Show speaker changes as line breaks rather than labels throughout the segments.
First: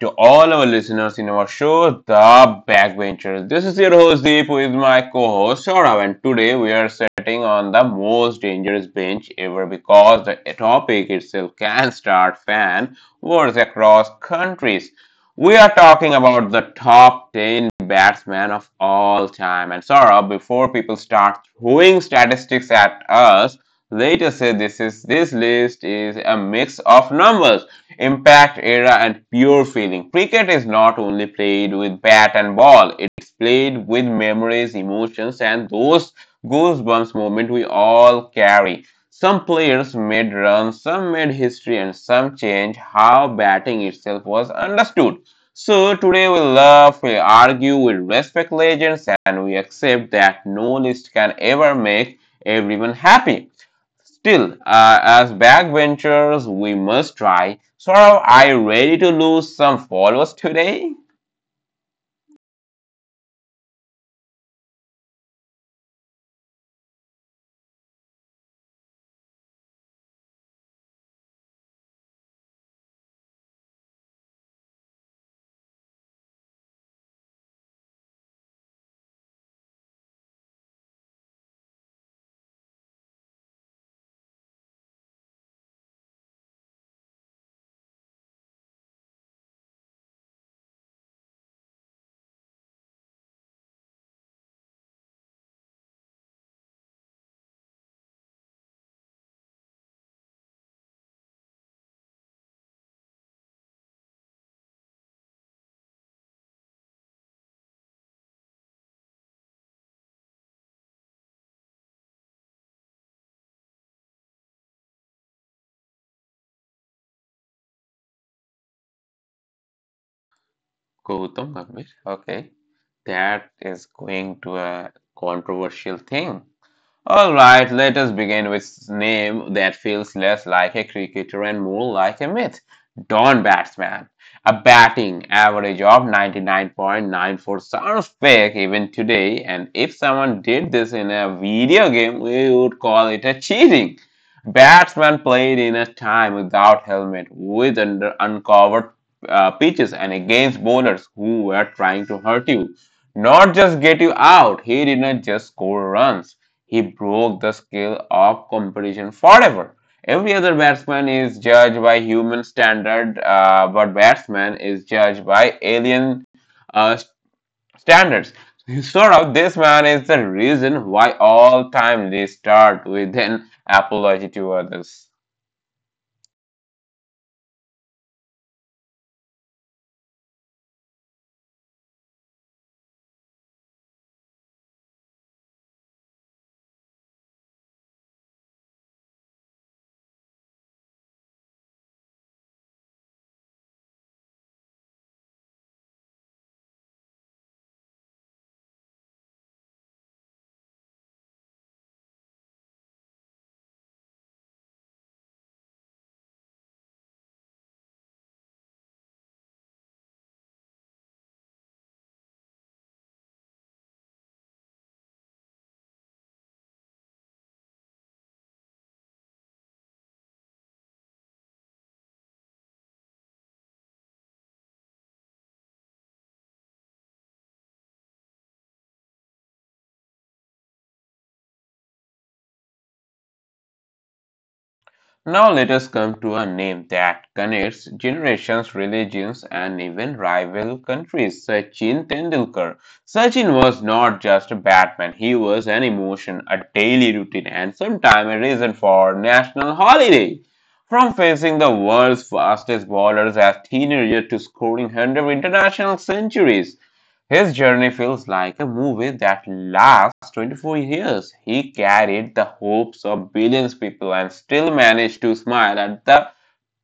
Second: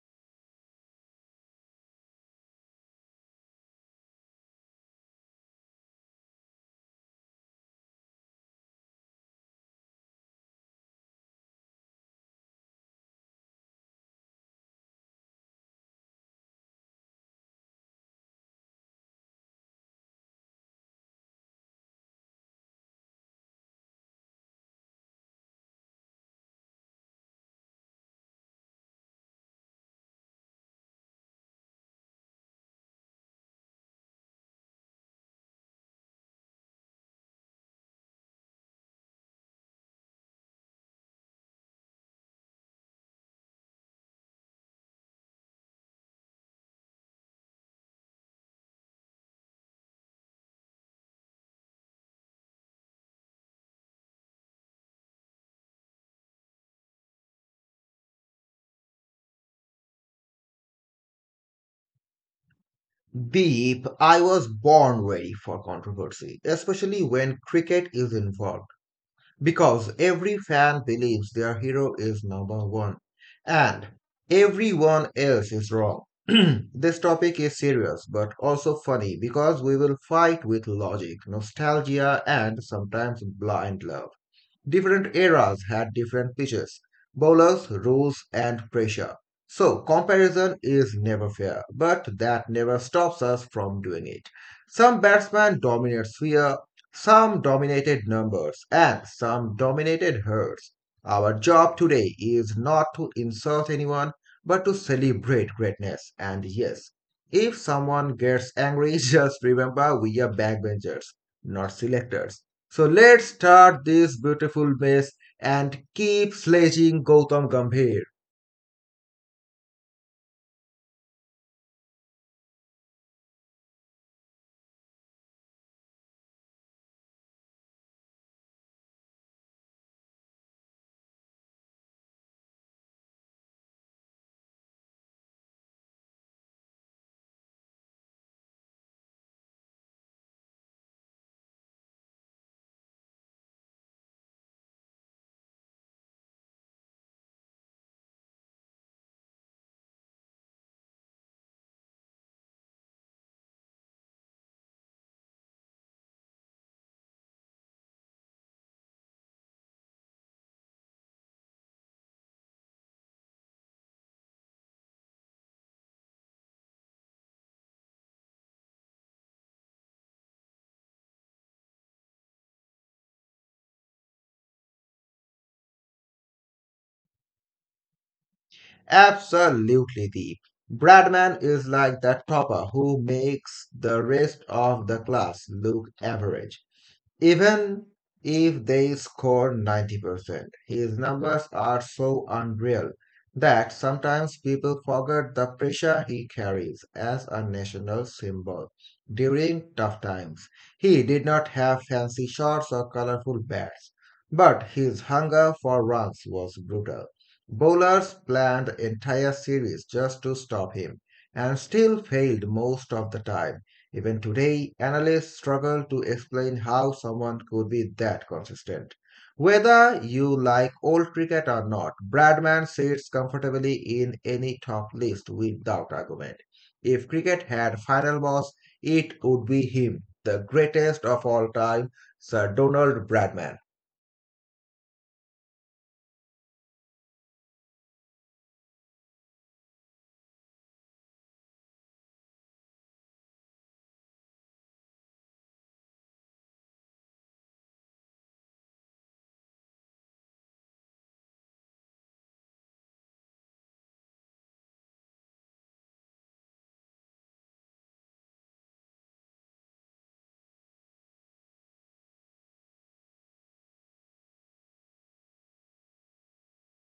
to all our listeners in our show, The Backbenchers. This is your host Deep with my co-host Saurav, and today we are sitting on the most dangerous bench ever because the topic itself can start fan wars across countries. We are talking about the top 10 batsmen of all time. And Saurav, before people start throwing statistics at us, let us say this list is a mix of numbers, impact, era and pure feeling. Cricket is not only played with bat and ball, it's played with memories, emotions, and those goosebumps moment we all carry. Some players made runs, some made history, and some changed how batting itself was understood. So today we love, we argue, we respect legends, and we accept that no list can ever make everyone happy. Still, as backbenchers, we must try. So, are you ready to lose some followers today?
Deep, I was born ready for controversy, especially when cricket is involved, because every fan believes their hero is number one and everyone else is wrong. This topic is serious but also funny because we will fight with logic, nostalgia, and sometimes blind love. Different eras had different pitches, bowlers, rules, and pressure. So, comparison is never fair, but that never stops us from doing it. Some batsmen dominate sphere, some dominated numbers, and some dominated herds. Our job today is not to insult anyone, but to celebrate greatness. And yes, if someone gets angry, just remember we are backbenchers, not selectors. So let's start this beautiful mess and keep sledging Gautam Gambhir.
Gautam Gambhir. Okay, that is going to a controversial thing. All right, let us begin with a name that feels less like a cricketer and more like a myth. Don Batsman. A batting average of 99.94 sounds fake even today, and if someone did this in a video game, we would call it a cheating. Batsman played in a time without helmet, with under uncovered pitches, and against bowlers who were trying to hurt you, not just get you out. He did not just score runs. He broke the scale of competition forever. Every other batsman is judged by human standard, but batsman is judged by alien uh, standards. Sort of, this man is the reason why all time they start with an apology to others.
Absolutely, Deep. Bradman is like that topper who makes the rest of the class look average. Even if they score 90%, his numbers are so unreal that sometimes people forget the pressure he carries as a national symbol during tough times. He did not have fancy shots or colorful bats, but his hunger for runs was brutal. Bowlers planned entire series just to stop him and still failed most of the time. Even today, analysts struggle to explain how someone could be that consistent. Whether you like old cricket or not, Bradman sits comfortably in any top list without argument. If cricket had final boss, it would be him, the greatest of all time, Sir Donald Bradman.
Now let us come to a name that connects generations, religions, and even rival countries, Sachin Tendulkar. Sachin was not just a batsman, he was an emotion, a daily routine, and sometimes a reason for national holiday. From facing the world's fastest bowlers as teenager to scoring 100 international centuries, his journey feels like a movie that lasts 24 years. He carried the hopes of billions of people and still managed to smile at the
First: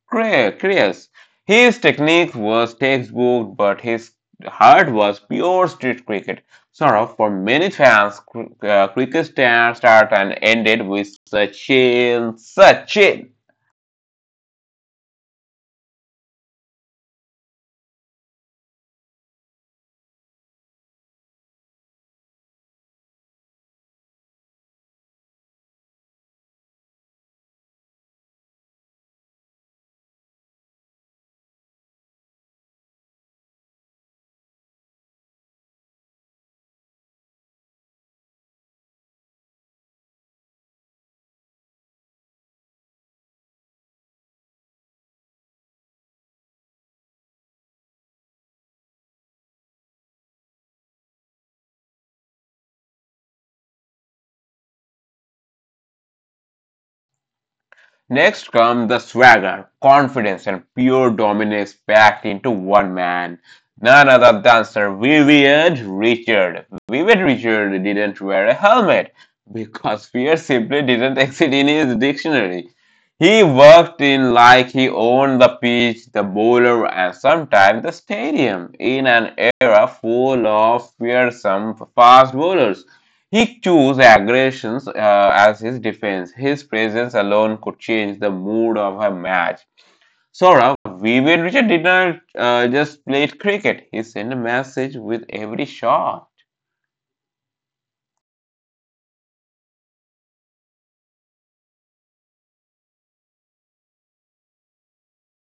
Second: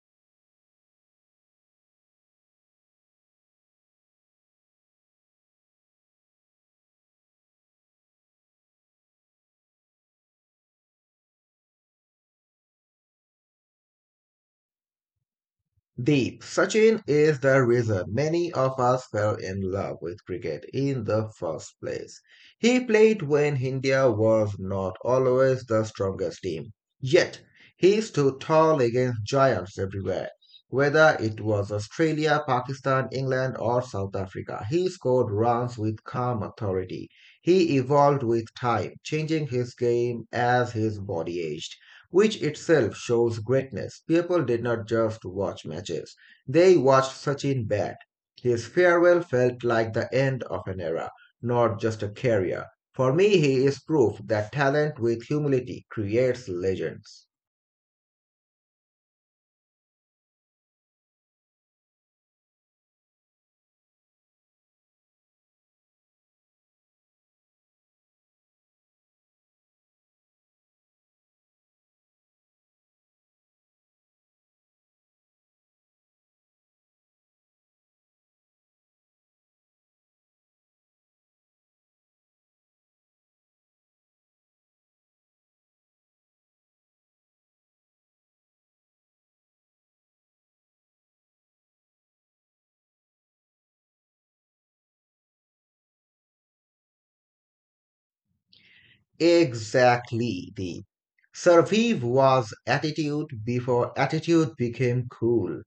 chaos. His technique was textbook, but his heart was pure street cricket. Sort of for many fans, cricket start and ended with Sachin, Sachin.
Deep, Sachin is the reason many of us fell in love with cricket in the first place. He played when India was not always the strongest team. Yet, he stood tall against giants everywhere. Whether it was Australia, Pakistan, England, or South Africa, he scored runs with calm authority. He evolved with time, changing his game as his body aged, which itself shows greatness. People did not just watch matches, they watched Sachin bat. His farewell felt like the end of an era, not just a career. For me, he is proof that talent with humility creates legends.
Next comes the swagger, confidence, and pure dominance packed into one man. None other than Sir Vivian Richard. Vivian Richard didn't wear a helmet because fear simply didn't exist in his dictionary. He worked in like he owned the pitch, the bowler, and sometimes the stadium in an era full of fearsome fast bowlers. He chose aggressions as his defense. His presence alone could change the mood of a match. Saurabh, Vivian Richard did not just play cricket. He sent a message with every shot.
Exactly, Deep. Survive was attitude before attitude became cool.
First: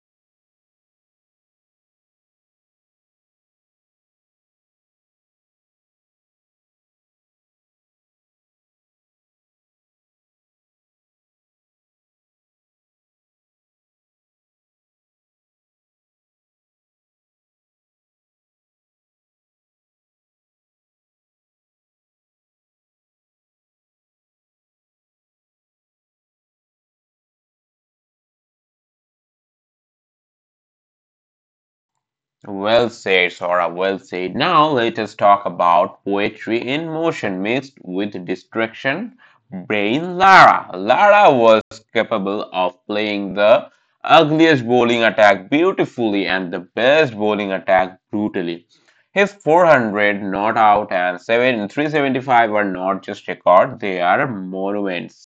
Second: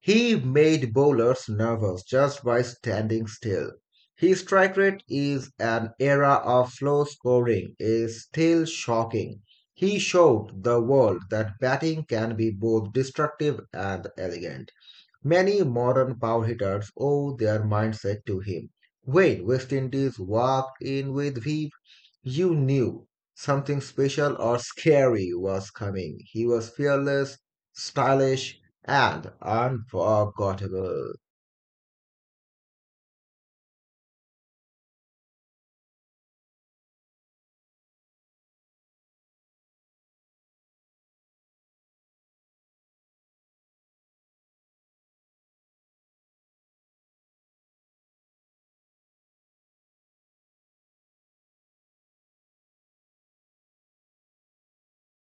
He made bowlers nervous just by standing still. His strike rate is an era of slow scoring is still shocking. He showed the world that batting can be both destructive and elegant. Many modern power hitters owe their mindset to him. When West Indies walked in with V, you knew something special or scary was coming. He was fearless, stylish, and unforgettable.
Well said, Sora, well said. Now let us talk about poetry in motion mixed with distraction. Brain Lara. Lara was capable of playing the ugliest bowling attack beautifully and the best bowling attack brutally. His 400 not out and 7 375 are not just records; they are monuments.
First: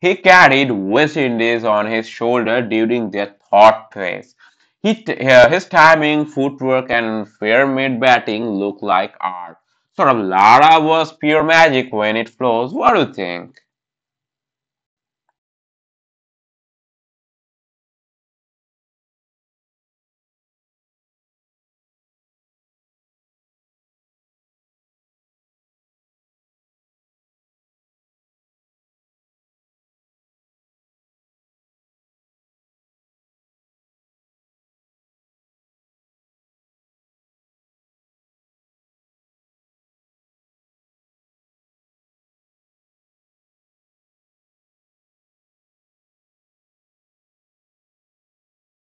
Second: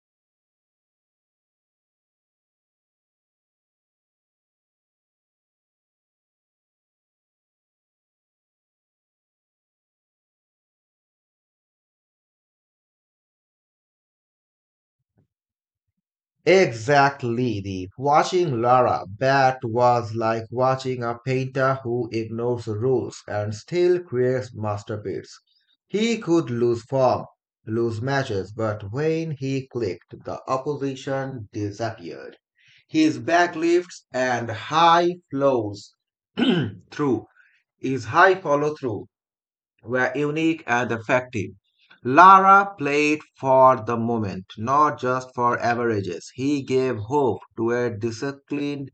He carried West Indies on his shoulder during their thought phase. He, his timing, footwork, and fair mid batting look like art. Sort of Lara was pure magic when it flows. What do you think?
Exactly. The watching Lara Bat was like watching a painter who ignores rules and still creates masterpieces. He could lose form, lose matches, but when he clicked, the opposition disappeared. His back lifts and high flows through is high follow through were unique and effective. Lara played for the moment, not just for averages. He gave hope to a disciplined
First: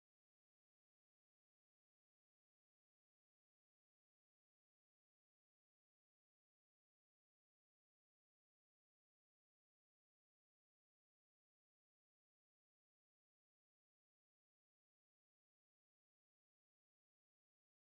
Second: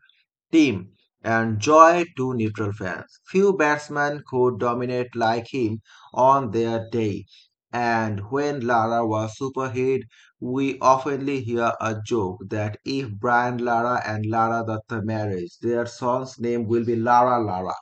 team and joy to neutral fans. Few batsmen could dominate like him on their day. And when Lara was superhit, we oftenly hear a joke that if Brian Lara and Lara Dutta marriage, their son's name will be Lara Lara.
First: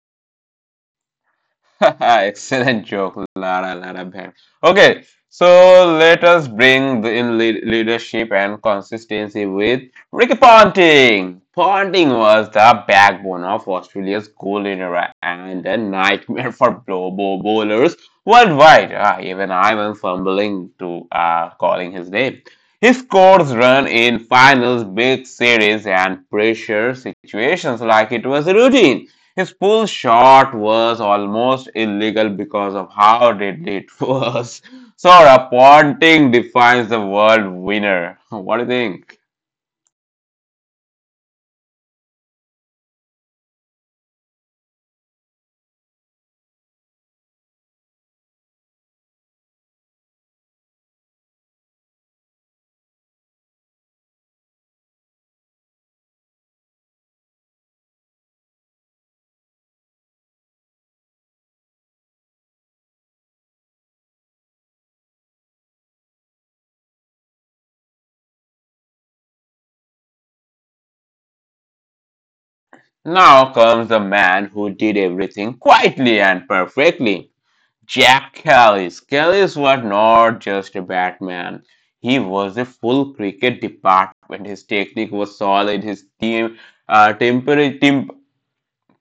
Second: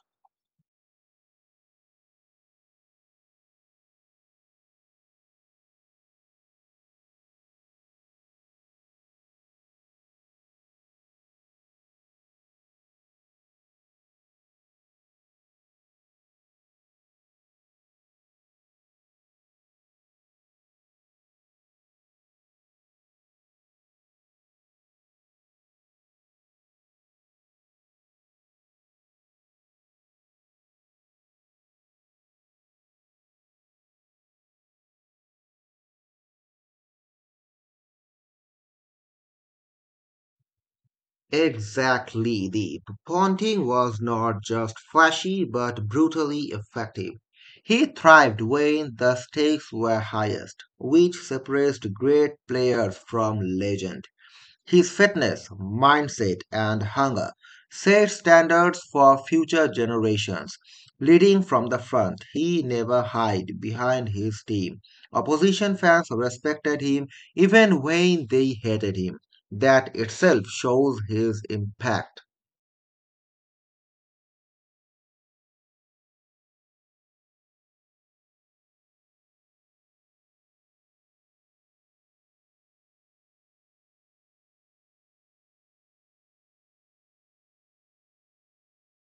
Excellent joke, Lara, Lara Bhand. Okay, so let us bring leadership and consistency with Ricky Ponting. Ponting was the backbone of Australia's golden era and a nightmare for bowlers worldwide. Ah, even I am fumbling to calling his name. He scores run in finals, big series, and pressure situations like it was routine. His pull shot was almost illegal because of how deadly it was. So Ponting defines the world winner. What do you think?
Exactly. The Ponting was not just flashy but brutally effective. He thrived when the stakes were highest, which separates great players from legend. His fitness, mindset, and hunger set standards for future generations. Leading from the front, he never hid behind his team. Opposition fans respected him even when they hated him. That itself shows his impact.
Now comes the man who did everything quietly and perfectly. Jack Callis. Callis was not just a batsman. He was a full cricket department. His technique was solid. His uh, temper- temp,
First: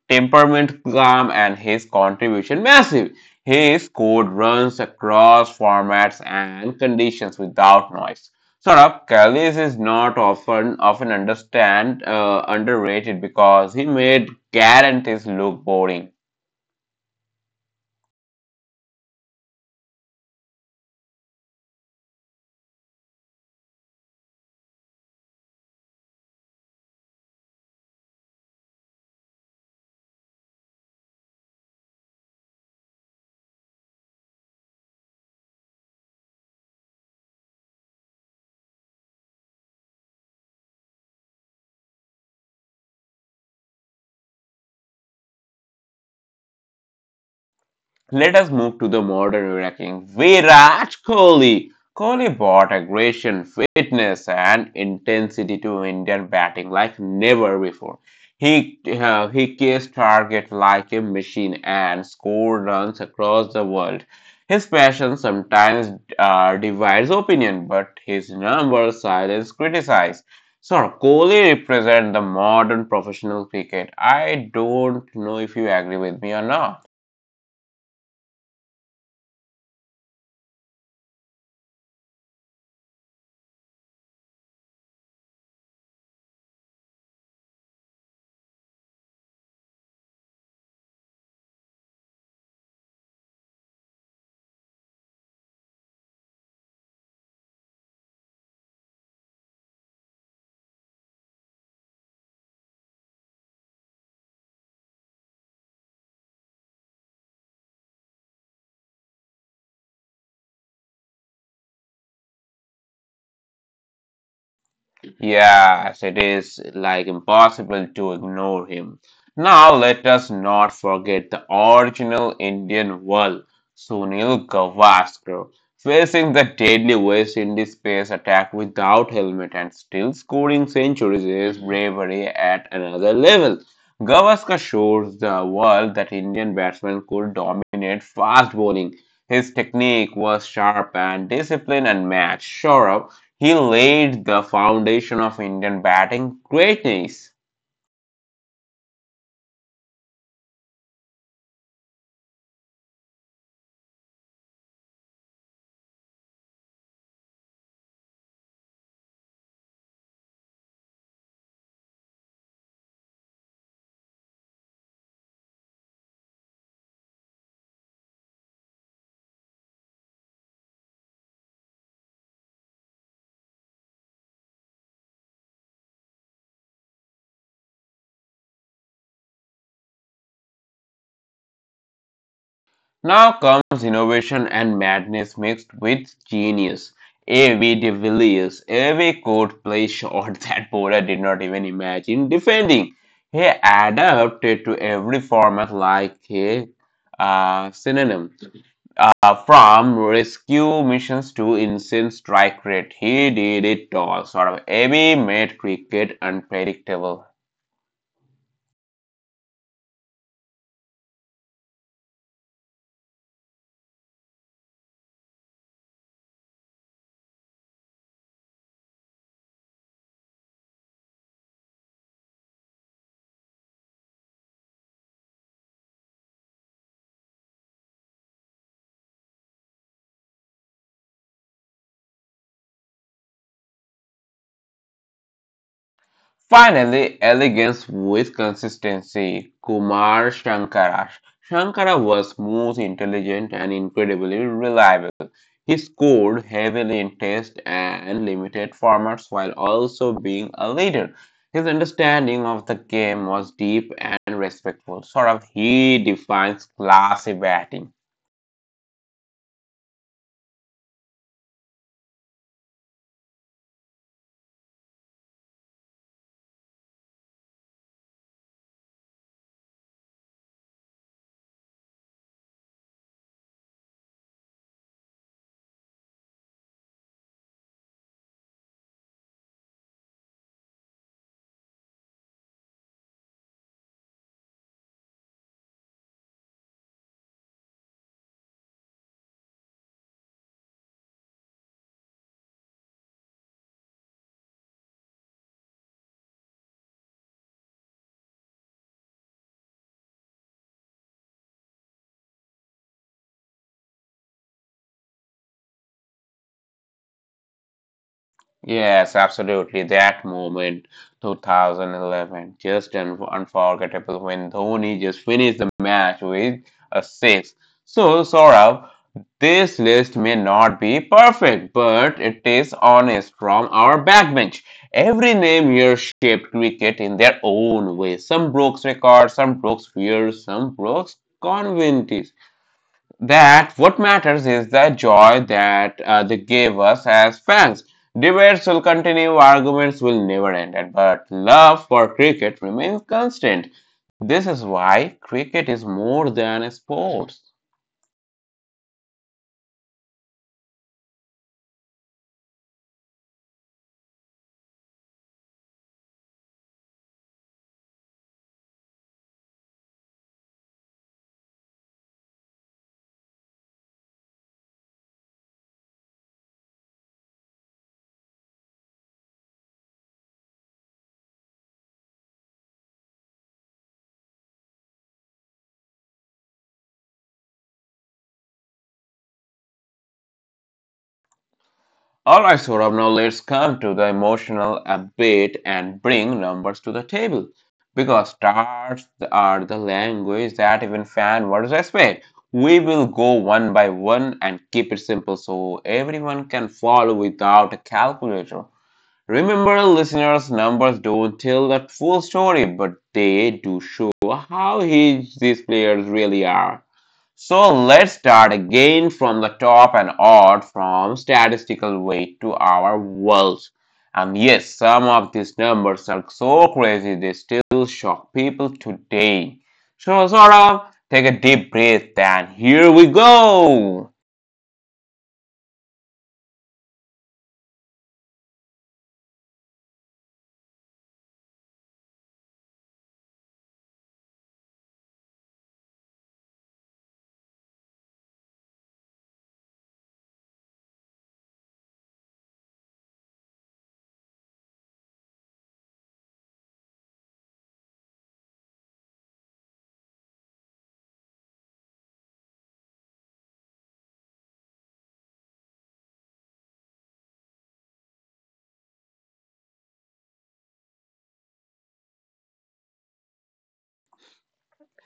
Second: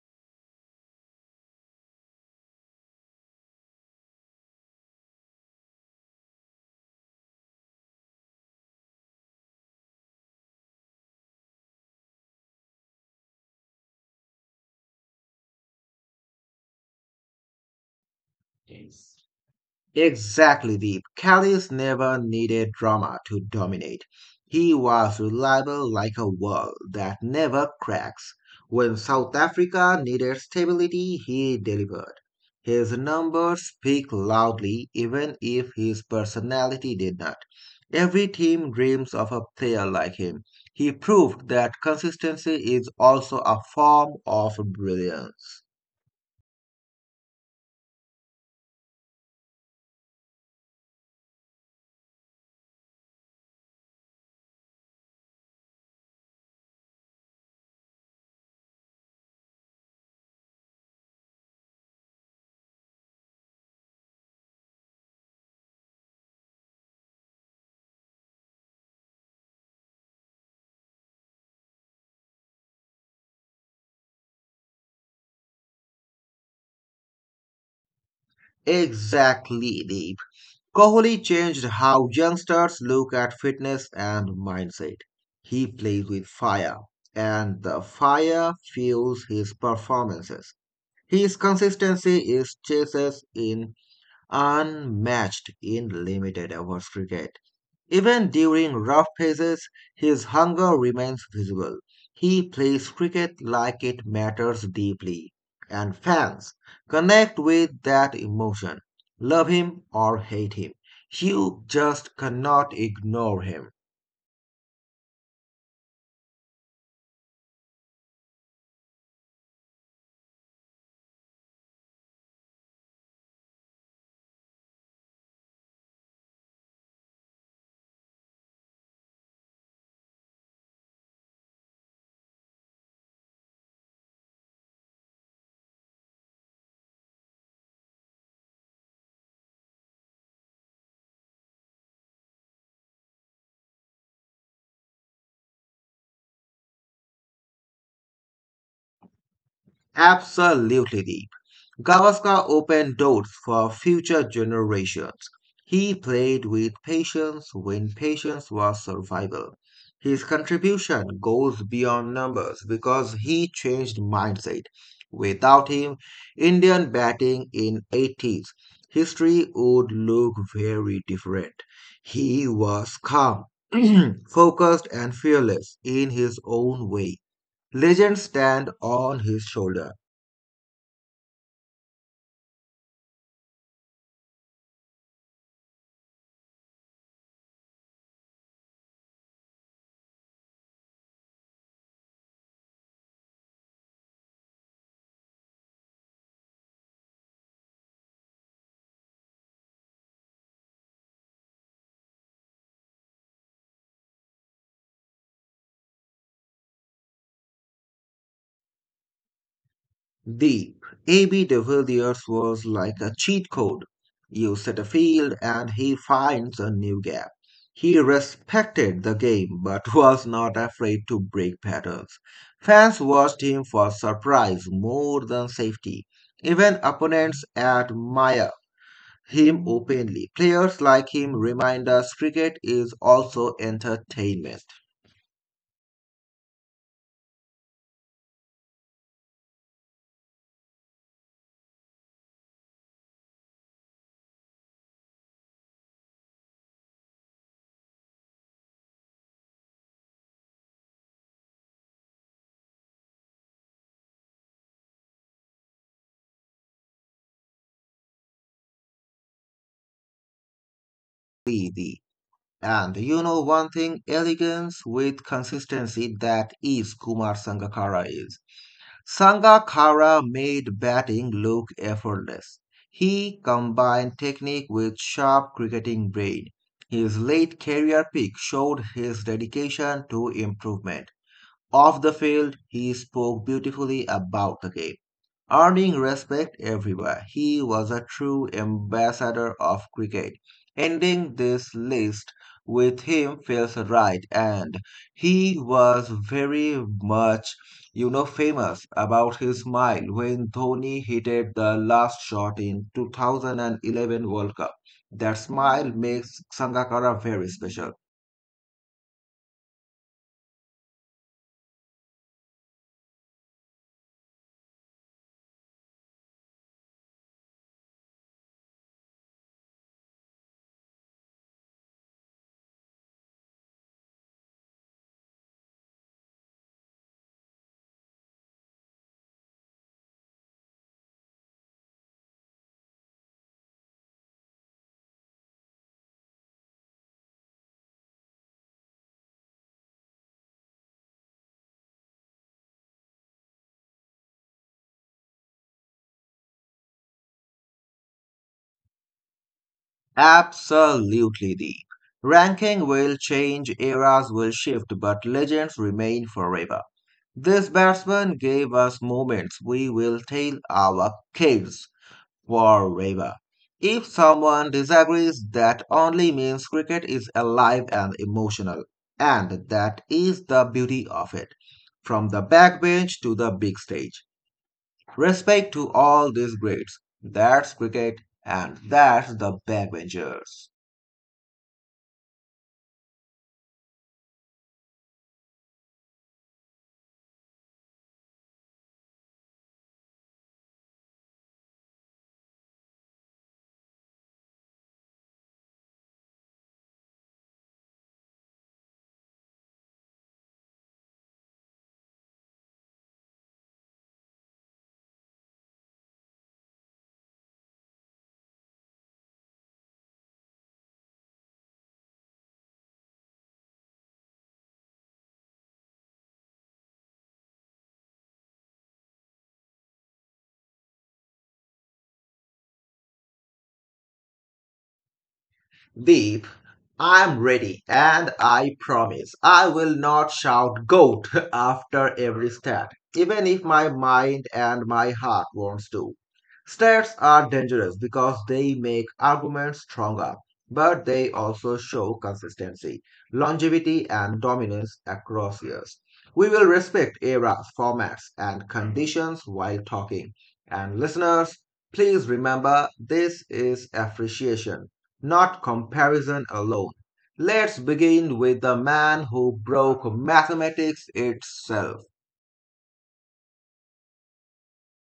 temperament calm and his contribution massive. His code runs across formats and conditions without noise. Saurabh Kallis is not often understand underrated because he made guarantees look boring.
Exactly, Deep. Callis never needed drama to dominate. He was reliable like a wall that never cracks. When South Africa needed stability, he delivered. His numbers speak loudly, even if his personality did not. Every team dreams of a player like him. He proved that consistency is also a form of brilliance.
Let us move to the modern ranking. Virat Kohli. Kohli brought aggression, fitness, and intensity to Indian batting like never before. He kissed target like a machine and scored runs across the world. His passion sometimes divides opinion, but his numbers silence criticize. So Kohli represents the modern professional cricket. I don't know if you agree with me or not.
Exactly, Deep. Kohli changed how youngsters look at fitness and mindset. He plays with fire, and the fire fuels his performances. His consistency is chases in unmatched in limited overs cricket. Even during rough phases, his hunger remains visible. He plays cricket like it matters deeply, and fans connect with that emotion. Love him or hate him, you just cannot ignore him.
Yes, it is like impossible to ignore him. Now, let us not forget the original Indian world, Sunil Gavaskar, facing the deadly West Indies space attack without helmet and still scoring centuries is bravery at another level. Gavaskar shows the world that Indian batsmen could dominate fast bowling. His technique was sharp and disciplined and matched. Sure he laid the foundation of Indian batting greatness.
Absolutely. Gavaskar opened doors for future generations. He played with patience when patience was survival. His contribution goes beyond numbers because he changed mindset. Without him, Indian batting in 80s history would look very different. He was calm, focused and fearless in his own way. Legends stand on his shoulder.
Now comes innovation and madness mixed with genius. A.V. de Villiers. A.V. could play shots that Bora did not even imagine defending. He adapted to every format like a synonym. From rescue missions to insane strike rate, he did it all. Sort of, A.V. made cricket unpredictable.
Deep, A.B. de Villiers was like a cheat code. You set a field and he finds a new gap. He respected the game but was not afraid to break patterns. Fans watched him for surprise more than safety. Even opponents admire him openly. Players like him remind us cricket is also entertainment.
Finally, elegance with consistency. Kumar Shankara. Shankara was most intelligent, and incredibly reliable. He scored heavily in test and limited formats while also being a leader. His understanding of the game was deep and respectful. Sort of, he defines classy batting.
We the And you know one thing, elegance with consistency, that is Kumar Sangakkara is. Sangakkara made batting look effortless. He combined technique with sharp cricketing brain. His late career peak showed his dedication to improvement. Off the field, he spoke beautifully about the game, earning respect everywhere. He was a true ambassador of cricket. Ending this list with him feels right, and he was very much, you know, famous about his smile when Dhoni hit the last shot in 2011 World Cup. That smile makes Sangakkara very special.
Yes, absolutely. That moment, 2011, just un unforgettable when Dhoni just finished the match with a six. So, Saurabh, this list may not be perfect, but it is honest from our backbench. Every name here shaped cricket in their own way. Some broke records, some broke fears, some broke conventions. That what matters is the joy that they gave us as fans. Debates will continue, arguments will never end, but love for cricket remains constant. This is why cricket is more than a sport.
Absolutely, deep. Ranking will change, eras will shift, but legends remain forever. This batsman gave us moments we will tell our kids forever. If someone disagrees, that only means cricket is alive and emotional. And that is the beauty of it. From the backbench to the big stage. Respect to all these greats. That's cricket and that's the backbenchers.
Alright, Saurabh, now let's come to the emotional a bit and bring numbers to the table. Because stars are the language that even fan words respect. We will go one by one and keep it simple so everyone can follow without a calculator. Remember, listeners, numbers don't tell the full story, but they do show how huge these players really are. So let's start again from the top and odd from statistical weight to our world. And yes, some of these numbers are so crazy they still shock people today. So sort of take a deep breath and here we go.
Deep, I'm ready, and I promise I will not shout GOAT after every stat, even if my mind and my heart wants to. Stats are dangerous because they make arguments stronger, but they also show consistency, longevity, and dominance across years. We will respect eras, formats, and conditions while talking. And listeners, please remember this is appreciation not comparison alone. Let's begin with the man who broke mathematics itself.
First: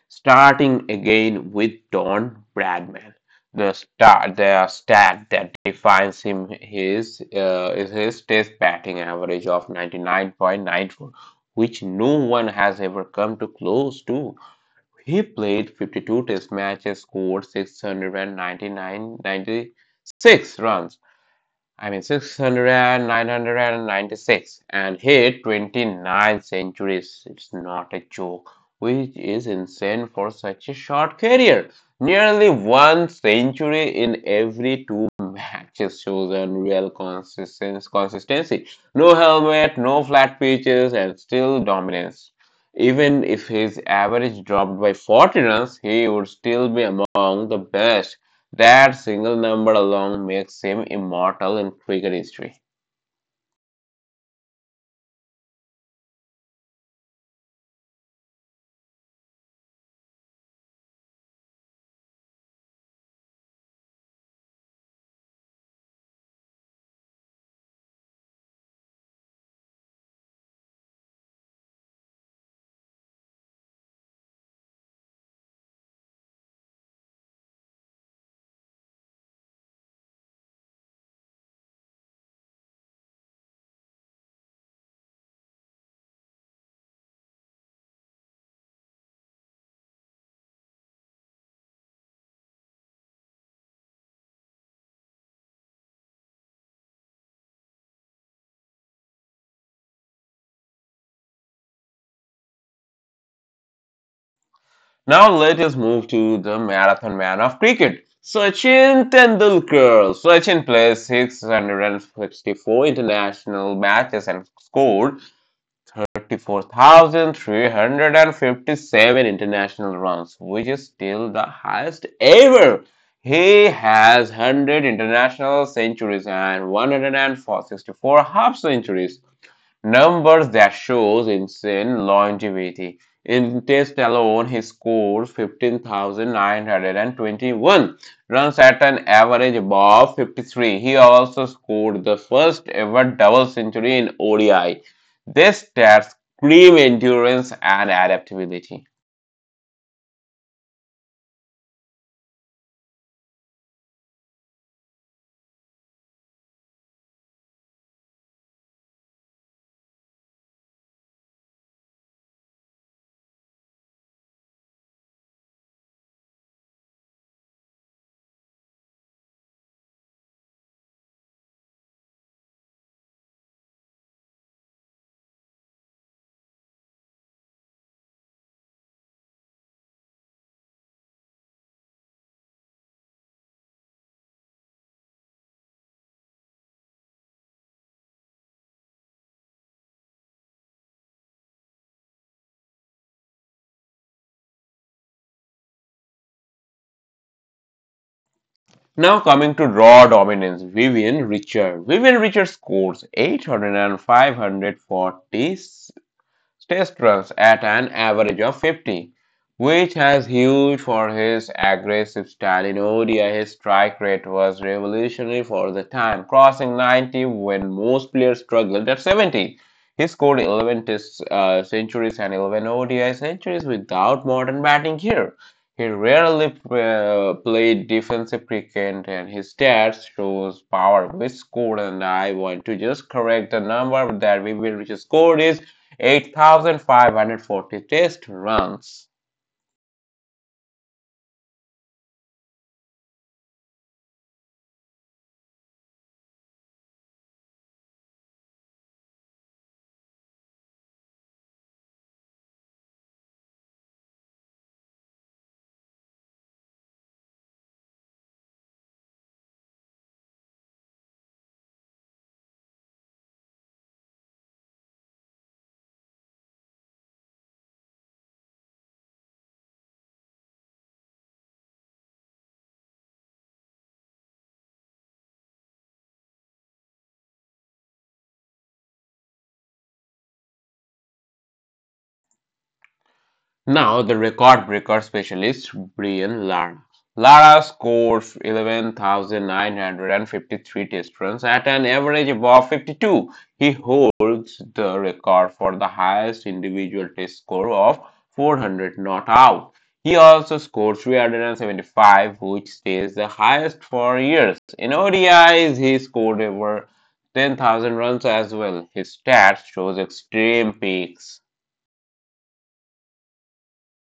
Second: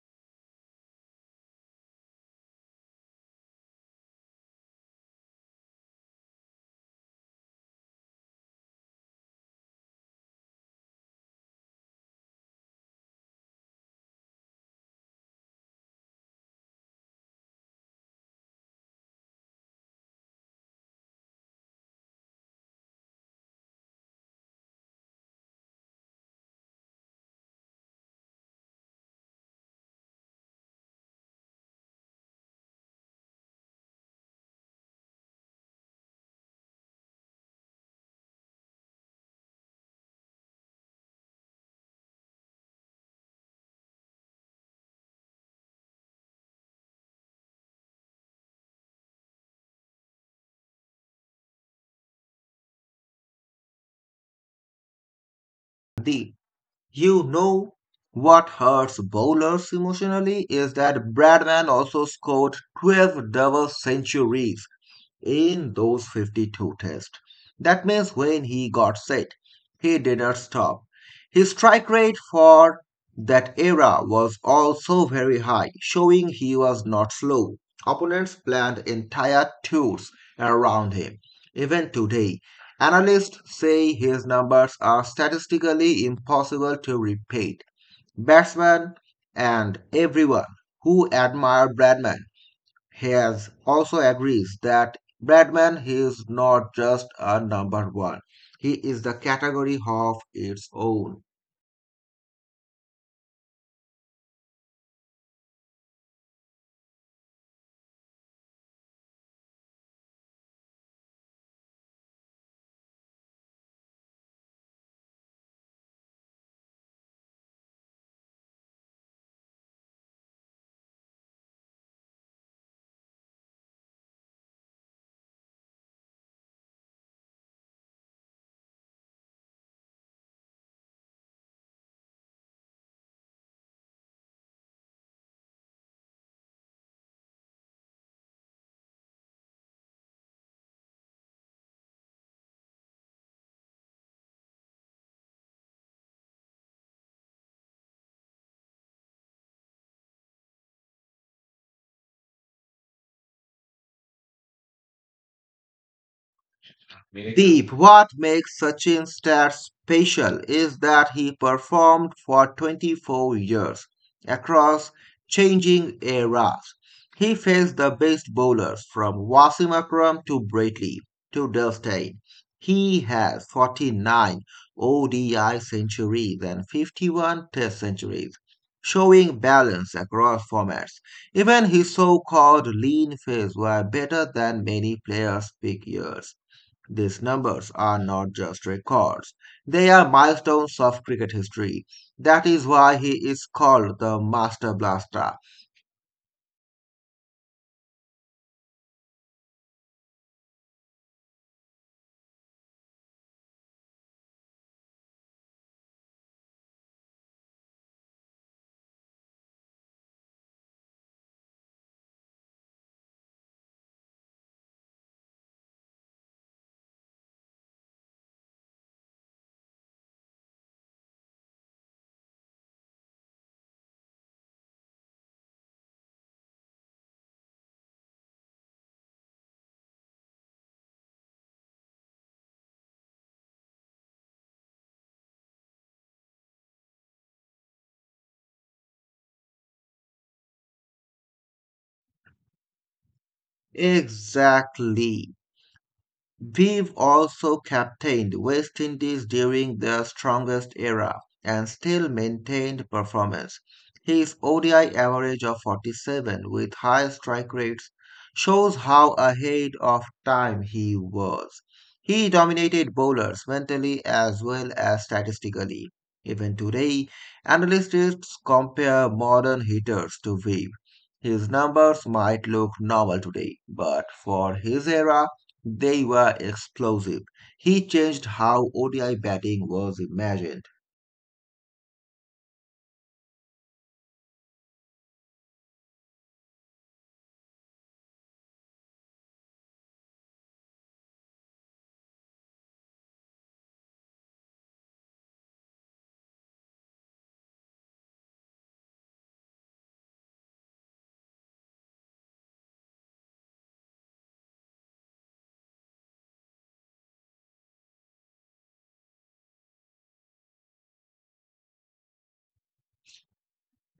Starting again with Don Bradman, the stat that defines him his is his Test batting average of 99.94, which no one has ever come to close to. He played 52 Test matches, scored 699.96 runs, I mean 600 and 996, and hit 29 centuries. It's not a joke, which is insane for such a short career. Nearly one century in every two matches shows unreal consistency. No helmet, no flat pitches, and still dominance. Even if his average dropped by 40 runs, he would still be among the best. That single number alone makes him immortal in cricket history.
The you know what hurts bowlers emotionally is that Bradman also scored 12 double centuries in those 52 tests. That means when he got set, he didn't stop. His strike rate for that era was also very high, showing he was not slow. Opponents planned entire tours around him. Even today, analysts say his numbers are statistically impossible to repeat. Batsmen and everyone who admire Bradman Hayes also agrees that Bradman is not just a number one, he is the category of its own.
Now let us move to the marathon man of cricket, Sachin Tendulkar. Sachin played 664 international matches and scored 34,357 international runs, which is still the highest ever. He has 100 international centuries and 164 half centuries. Numbers that shows insane longevity. In Test alone, he scores 15,921 runs at an average above 53. He also scored the first ever double century in ODI. This stats scream endurance and adaptability.
Deep, what makes Sachin's stats special is that he performed for 24 years across changing eras. He faced the best bowlers from Wasim Akram to Brady to Dustin. He has 49 ODI centuries and 51 Test centuries, showing balance across formats. Even his so-called lean phase were better than many players' peak years. These numbers are not just records, they are milestones of cricket history. That is why he is called the Master Blaster.
Now coming to raw dominance, Vivian Richard. Vivian Richard scores 800 test runs at an average of 50, which has huge for his aggressive style. In ODI, his strike rate was revolutionary for the time, crossing 90 when most players struggled at 70. He scored 11 test centuries and 11 ODI centuries without modern batting here. He rarely played defensive cricket and his stats shows power with score. And I want to just correct the number that we will just scored is 8,540 test runs.
Exactly. We've also captained West Indies during their strongest era and still maintained performance. His ODI average of 47 with high strike rates shows how ahead of time he was. He dominated bowlers mentally as well as statistically. Even today, analysts compare modern hitters to Webb. His numbers might look normal today, but for his era, they were explosive. He changed how ODI batting was imagined.
Now, the record breaker specialist Brian Lara. Lara scored 11,953 test runs at an average above 52. He holds the record for the highest individual test score of 400 not out. He also scored 375, which stays the highest for years. In ODIs, he scored over 10,000 runs as well. His stats shows extreme peaks.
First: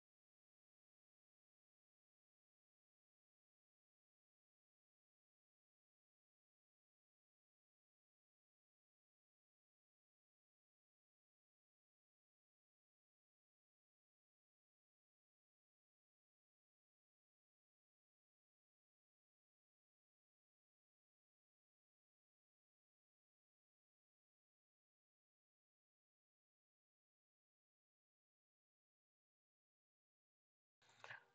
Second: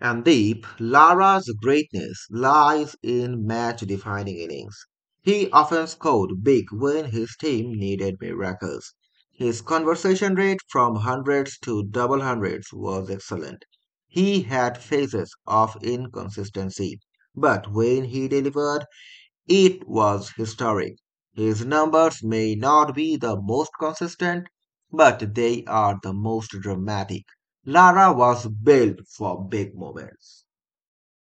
And Deep, Lara's greatness lies in match defining innings. He often scored big when his team needed miracles. His conversion rate from hundreds to double hundreds was excellent. He had phases of inconsistency, but when he delivered, it was historic. His numbers may not be the most consistent, but they are the most dramatic. Lara was built for big moments.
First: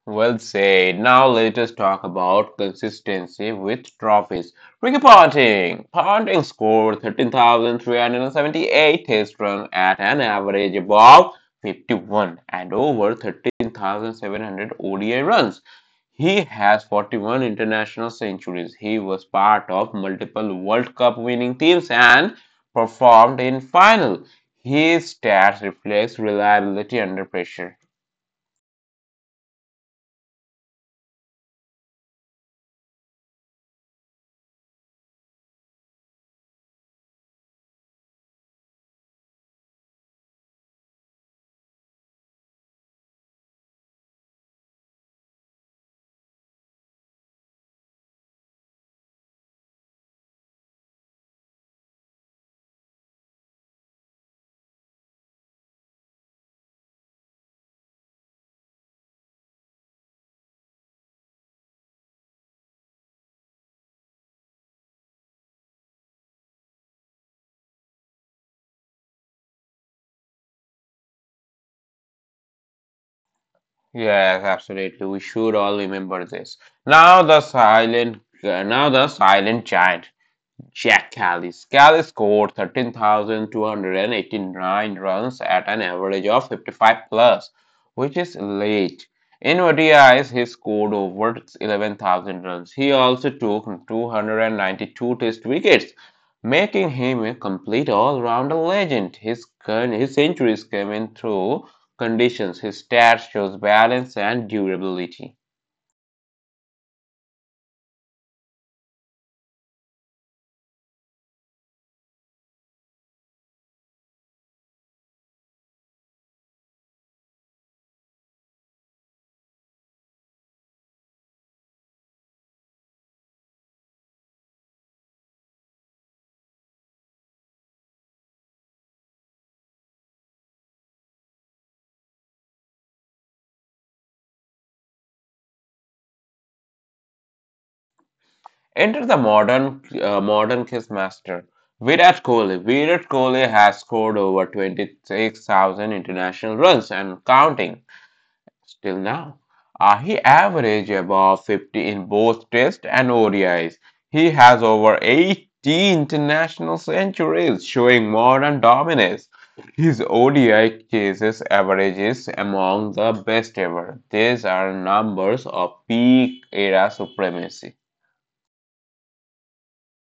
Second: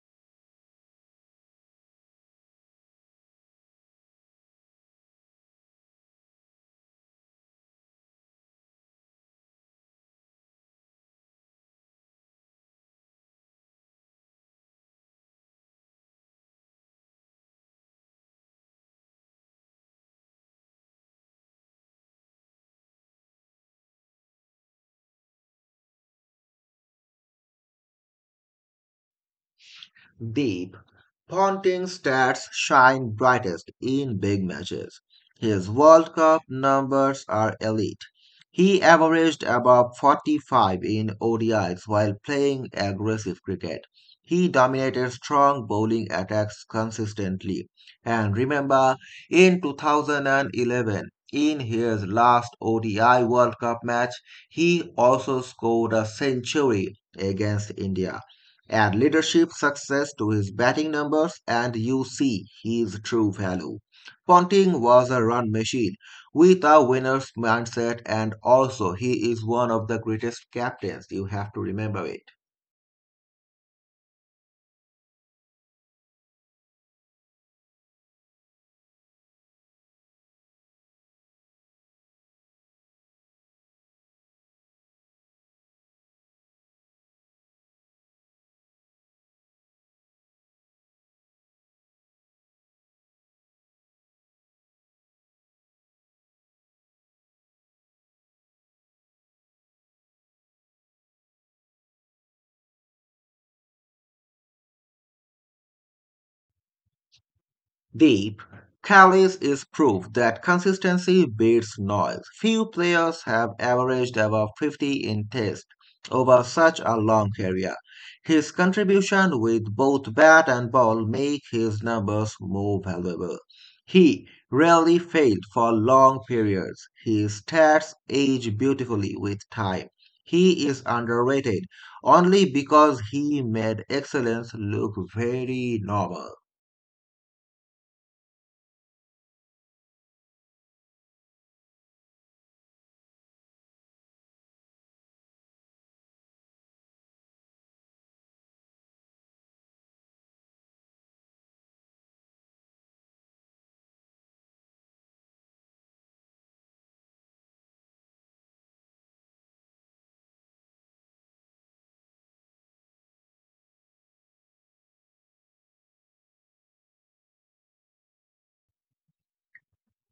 Well said. Now let us talk about consistency with trophies. Ricky Ponting. Ponting scored 13,378 test runs at an average above 51 and over 13,700 ODI runs. He has 41 international centuries. He was part of multiple World Cup winning teams and performed in final. His stats reflects reliability under pressure.
Deep, Ponting stats shine brightest in big matches. His World Cup numbers are elite. He averaged above 45 in ODIs while playing aggressive cricket. He dominated strong bowling attacks consistently. And remember, in 2011, in his last ODI World Cup match, he also scored a century against India. Add leadership success to his batting numbers and you see his true value. Ponting was a run machine with a winner's mindset, and also he is one of the greatest captains. You have to remember it.
Yes, absolutely. We should all remember this. Now the silent giant. Jack Callis. Callis scored 13,289 runs at an average of 55 plus, which is late. In ODIs, he scored over 11,000 runs. He also took 292 test wickets, making him a complete all-rounder legend. His centuries came in through conditions. His stats shows balance and durability.
Deep, Callis is proof that consistency beats noise. Few players have averaged above 50 in test over such a long career. His contribution with both bat and ball make his numbers more valuable. He rarely failed for long periods. His stats age beautifully with time. He is underrated only because he made excellence look very normal.
Enter the modern chess master Virat Kohli. Virat Kohli has scored over 26,000 international runs and counting still now. He averaged above 50 in both Test and ODIs. He has over 80 international centuries, showing modern dominance. His ODI cases averages among the best ever. These are numbers of peak era supremacy.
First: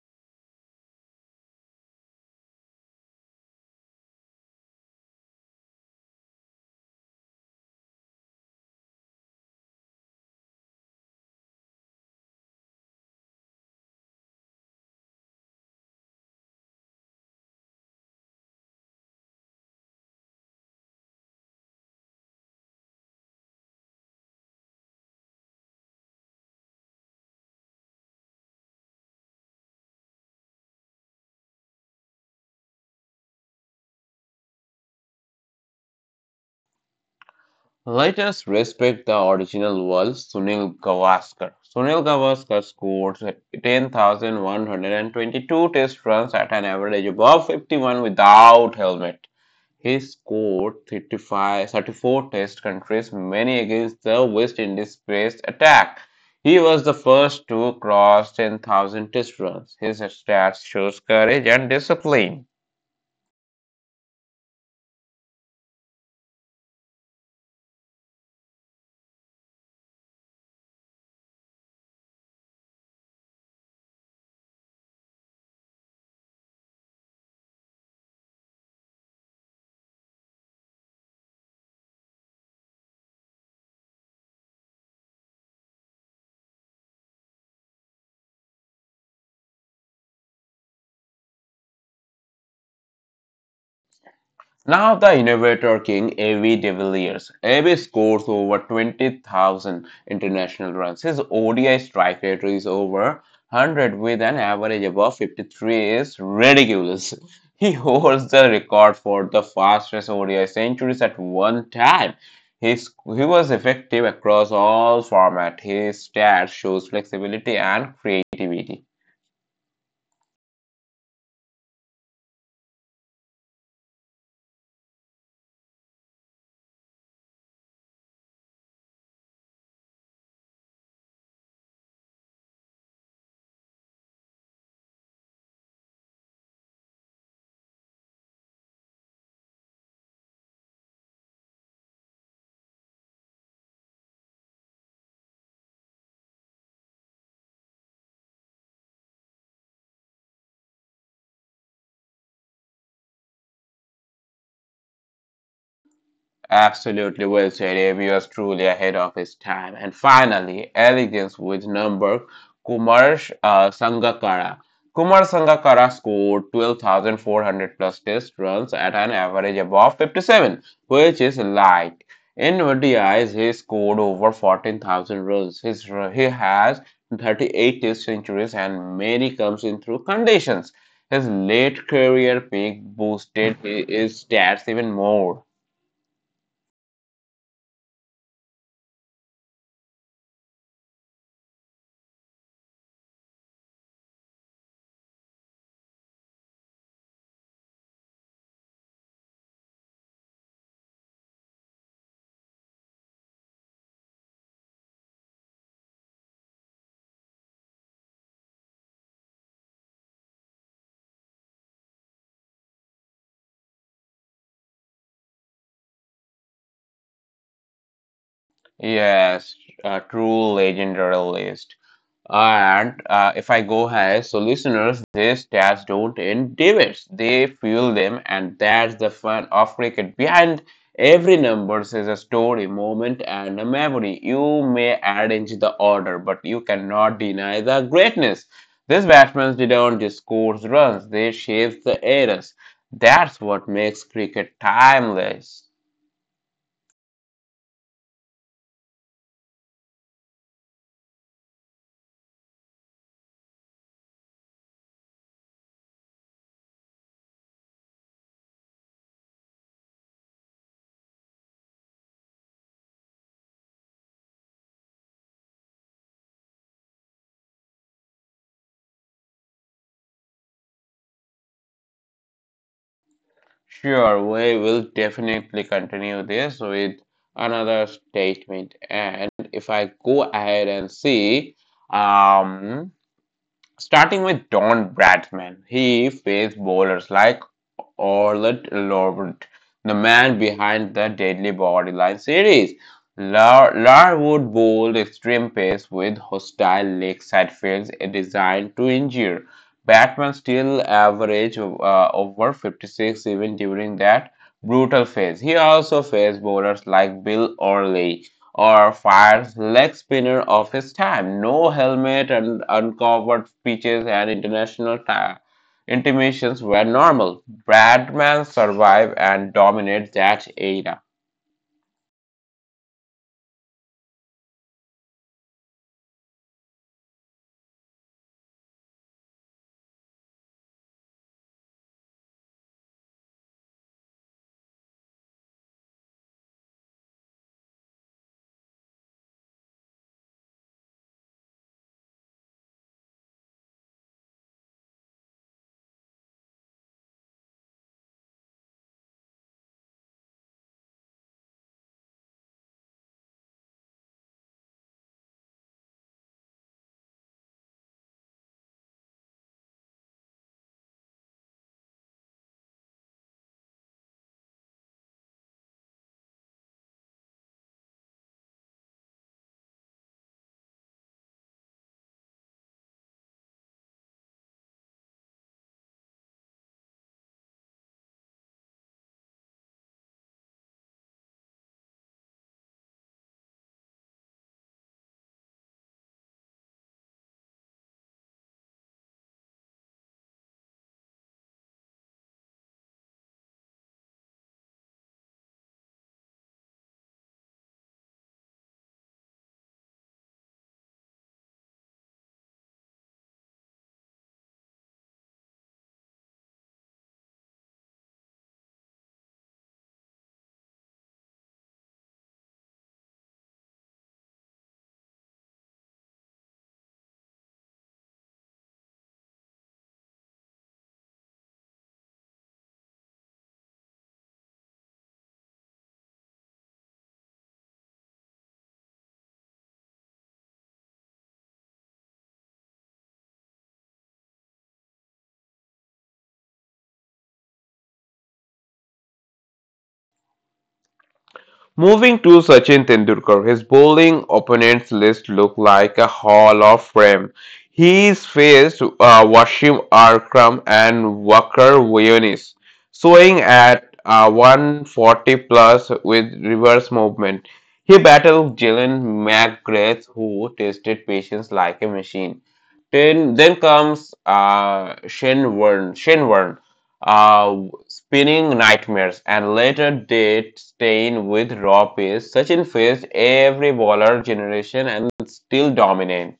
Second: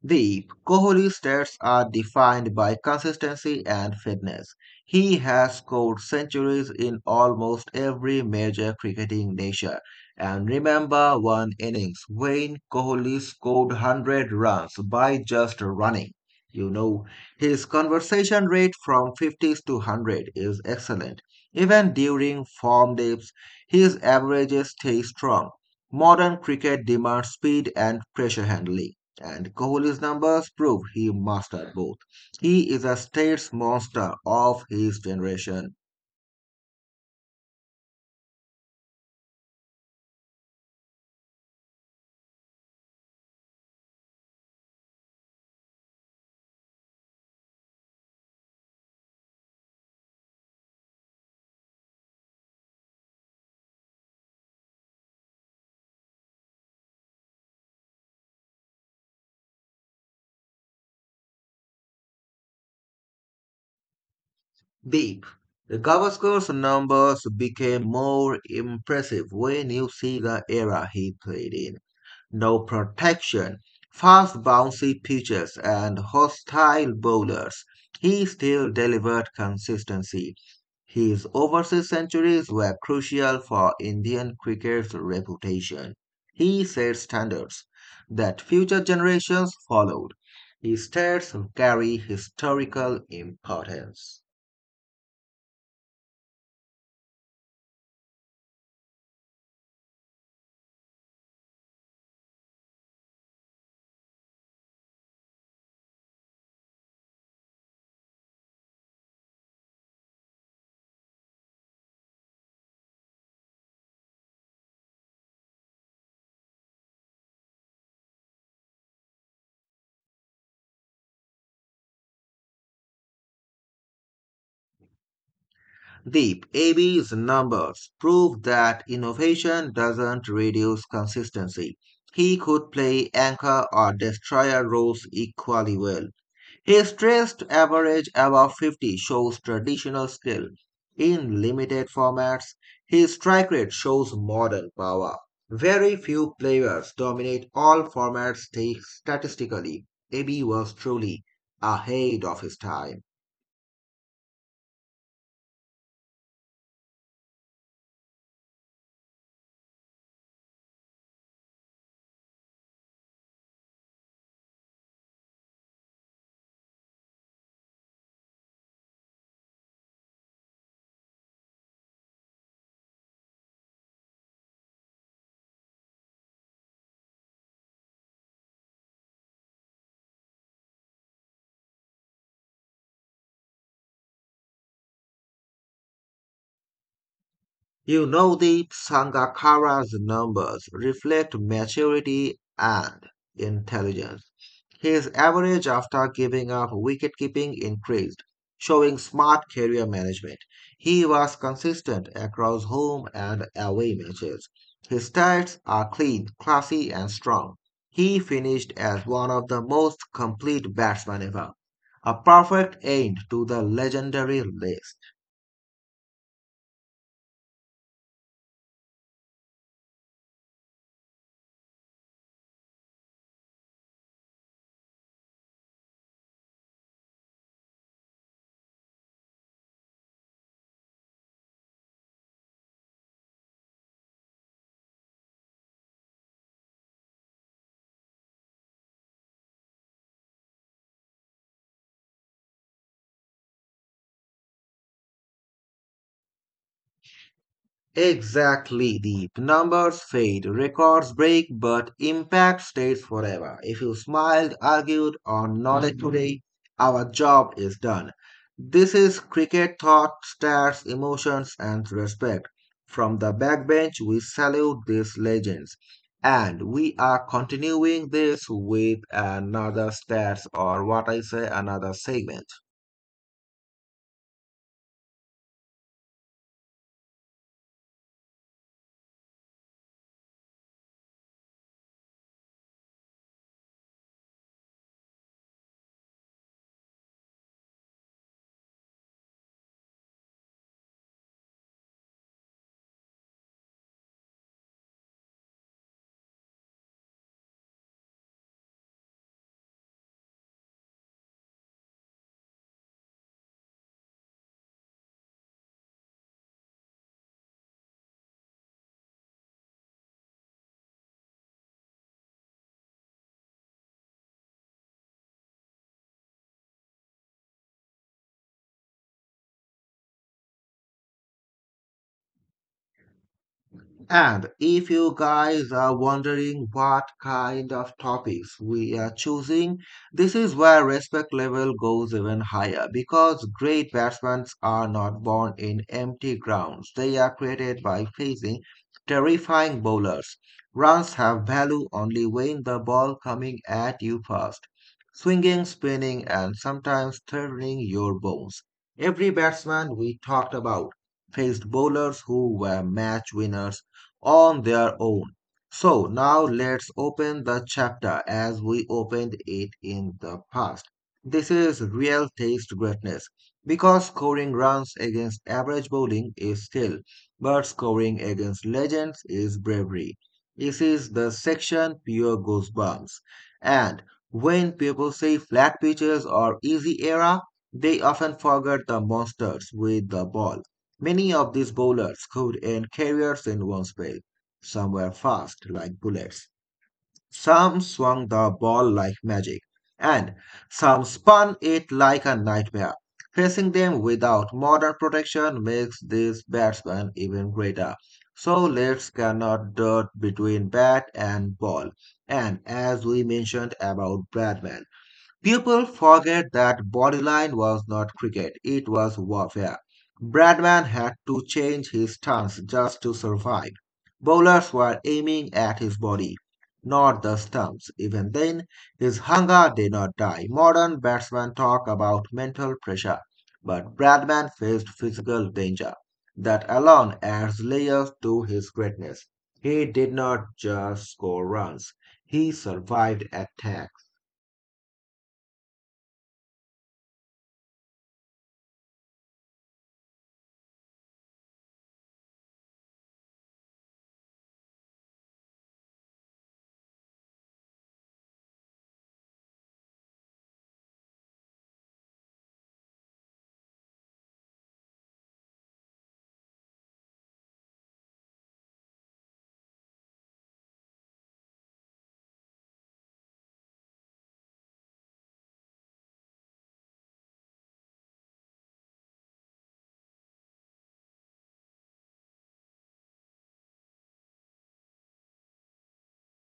The Kohli stats are defined by consistency and fitness. He has scored centuries in almost every major cricketing nation. And remember one innings when Kohli scored 100 runs by just running. You know, his conversion rate from 50s to 100 is excellent. Even during form dips, his averages stay strong. Modern cricket demands speed and pressure handling and Kohli's numbers prove he mastered both. He is a states monster of his generation.
Let us respect the original world, Sunil Gavaskar. Sunil Gavaskar scored 10,122 test runs at an average above 51 without helmet. He scored 35, 34 test countries, many against the West Indies based attack. He was the first to cross 10,000 test runs. His stats shows courage and discipline.
Deep, the Gavaskar's numbers became more impressive when you see the era he played in. No protection, fast bouncy pitches, and hostile bowlers, he still delivered consistency. His overseas centuries were crucial for Indian cricket's reputation. He set standards that future generations followed. His stats carry historical importance.
Now the innovator king A.V. de Villiers. A.V. scores over 20,000 international runs. His ODI strike rate is over 100 with an average above 53 is ridiculous. He holds the record for the fastest ODI centuries at one time. He was effective across all formats. His stats shows flexibility and creativity.
Deep, AB's numbers prove that innovation doesn't reduce consistency. He could play anchor or destroyer roles equally well. His stressed average above 50 shows traditional skill. In limited formats, his strike rate shows modern power. Very few players dominate all formats statistically. AB was truly ahead of his time.
Absolutely well said. Avery was truly ahead of his time. And finally, elegance with number Kumar Sangakkara. Kumar Sangakkara scored 12,400 plus test runs at an average above 57, which is light. In ODIs, he scored over 14,000 runs. He has 38 test centuries and many comes in through conditions. His late career peak boosted his stats even more.
You know the Sangakkara's numbers reflect maturity and intelligence. His average after giving up wicketkeeping increased, showing smart career management. He was consistent across home and away matches. His stats are clean, classy, and strong. He finished as one of the most complete batsmen ever, a perfect end to the legendary list.
Yes, a true legendary list. And if I go high, so listeners, these stats don't end debates. They fuel them, and that's the fun of cricket. Behind every number is a story, moment, and a memory. You may arrange the order, but you cannot deny the greatness. These batsmen didn't just score runs; they shaped the eras. That's what makes cricket timeless.
Exactly, the numbers fade, records break, but impact stays forever. If you smiled, argued, or nodded today, our job is done. This is cricket thought, stats, emotions, and respect. From the backbench, we salute these legends. And we are continuing this with another stats, or what I say, another segment.
Sure, we will definitely continue this with another statement. And if I go ahead and see, um, starting with Don Bradman, he faced bowlers like Orlet Lorwent, the man behind the Deadly Bodyline series. Larwood bowled extreme pace with hostile lakeside fields designed to injure. Batman still averaged over 56 even during that brutal phase. He also faced bowlers like Bill Orley or fires leg spinner of his time. No helmet and uncovered pitches and international Intimations were normal. Bradman survived and dominated that era.
And if you guys are wondering what kind of topics we are choosing, this is where respect level goes even higher because great batsmen are not born in empty grounds. They are created by facing terrifying bowlers. Runs have value only when the ball coming at you fast, swinging, spinning, and sometimes threatening your bones. Every batsman we talked about faced bowlers who were match winners on their own. So now let's open the chapter as we opened it in the past. This is real taste greatness because scoring runs against average bowling is skill, but scoring against legends is bravery. This is the section pure goosebumps. And when people say flat pitches or easy era, they often forget the monsters with the ball. Many of these bowlers could end careers in one spell. Some were fast like bullets, some swung the ball like magic, and some spun it like a nightmare. Facing them without modern protection makes these batsmen even greater. So let's cannot dot between bat and ball. And as we mentioned about Bradman, people forget that Bodyline was not cricket, it was warfare. Bradman had to change his stance just to survive. Bowlers were aiming at his body, not the stumps. Even then, his hunger did not die. Modern batsmen talk about mental pressure, but Bradman faced physical danger. That alone adds layers to his greatness. He did not just score runs, he survived attack.
Moving to Sachin Tendulkar, his bowling opponents list looked like a hall of fame. He's faced Washim Akram and Wakar Yunis, swinging at 140 plus with reverse movement. He battled Jalen McGrath, who tested patience like a machine. Then comes Shane Warne. Shane Warne, uh, spinning nightmares, and later did stain with raw pace. Sachin faced every baller generation and still dominant.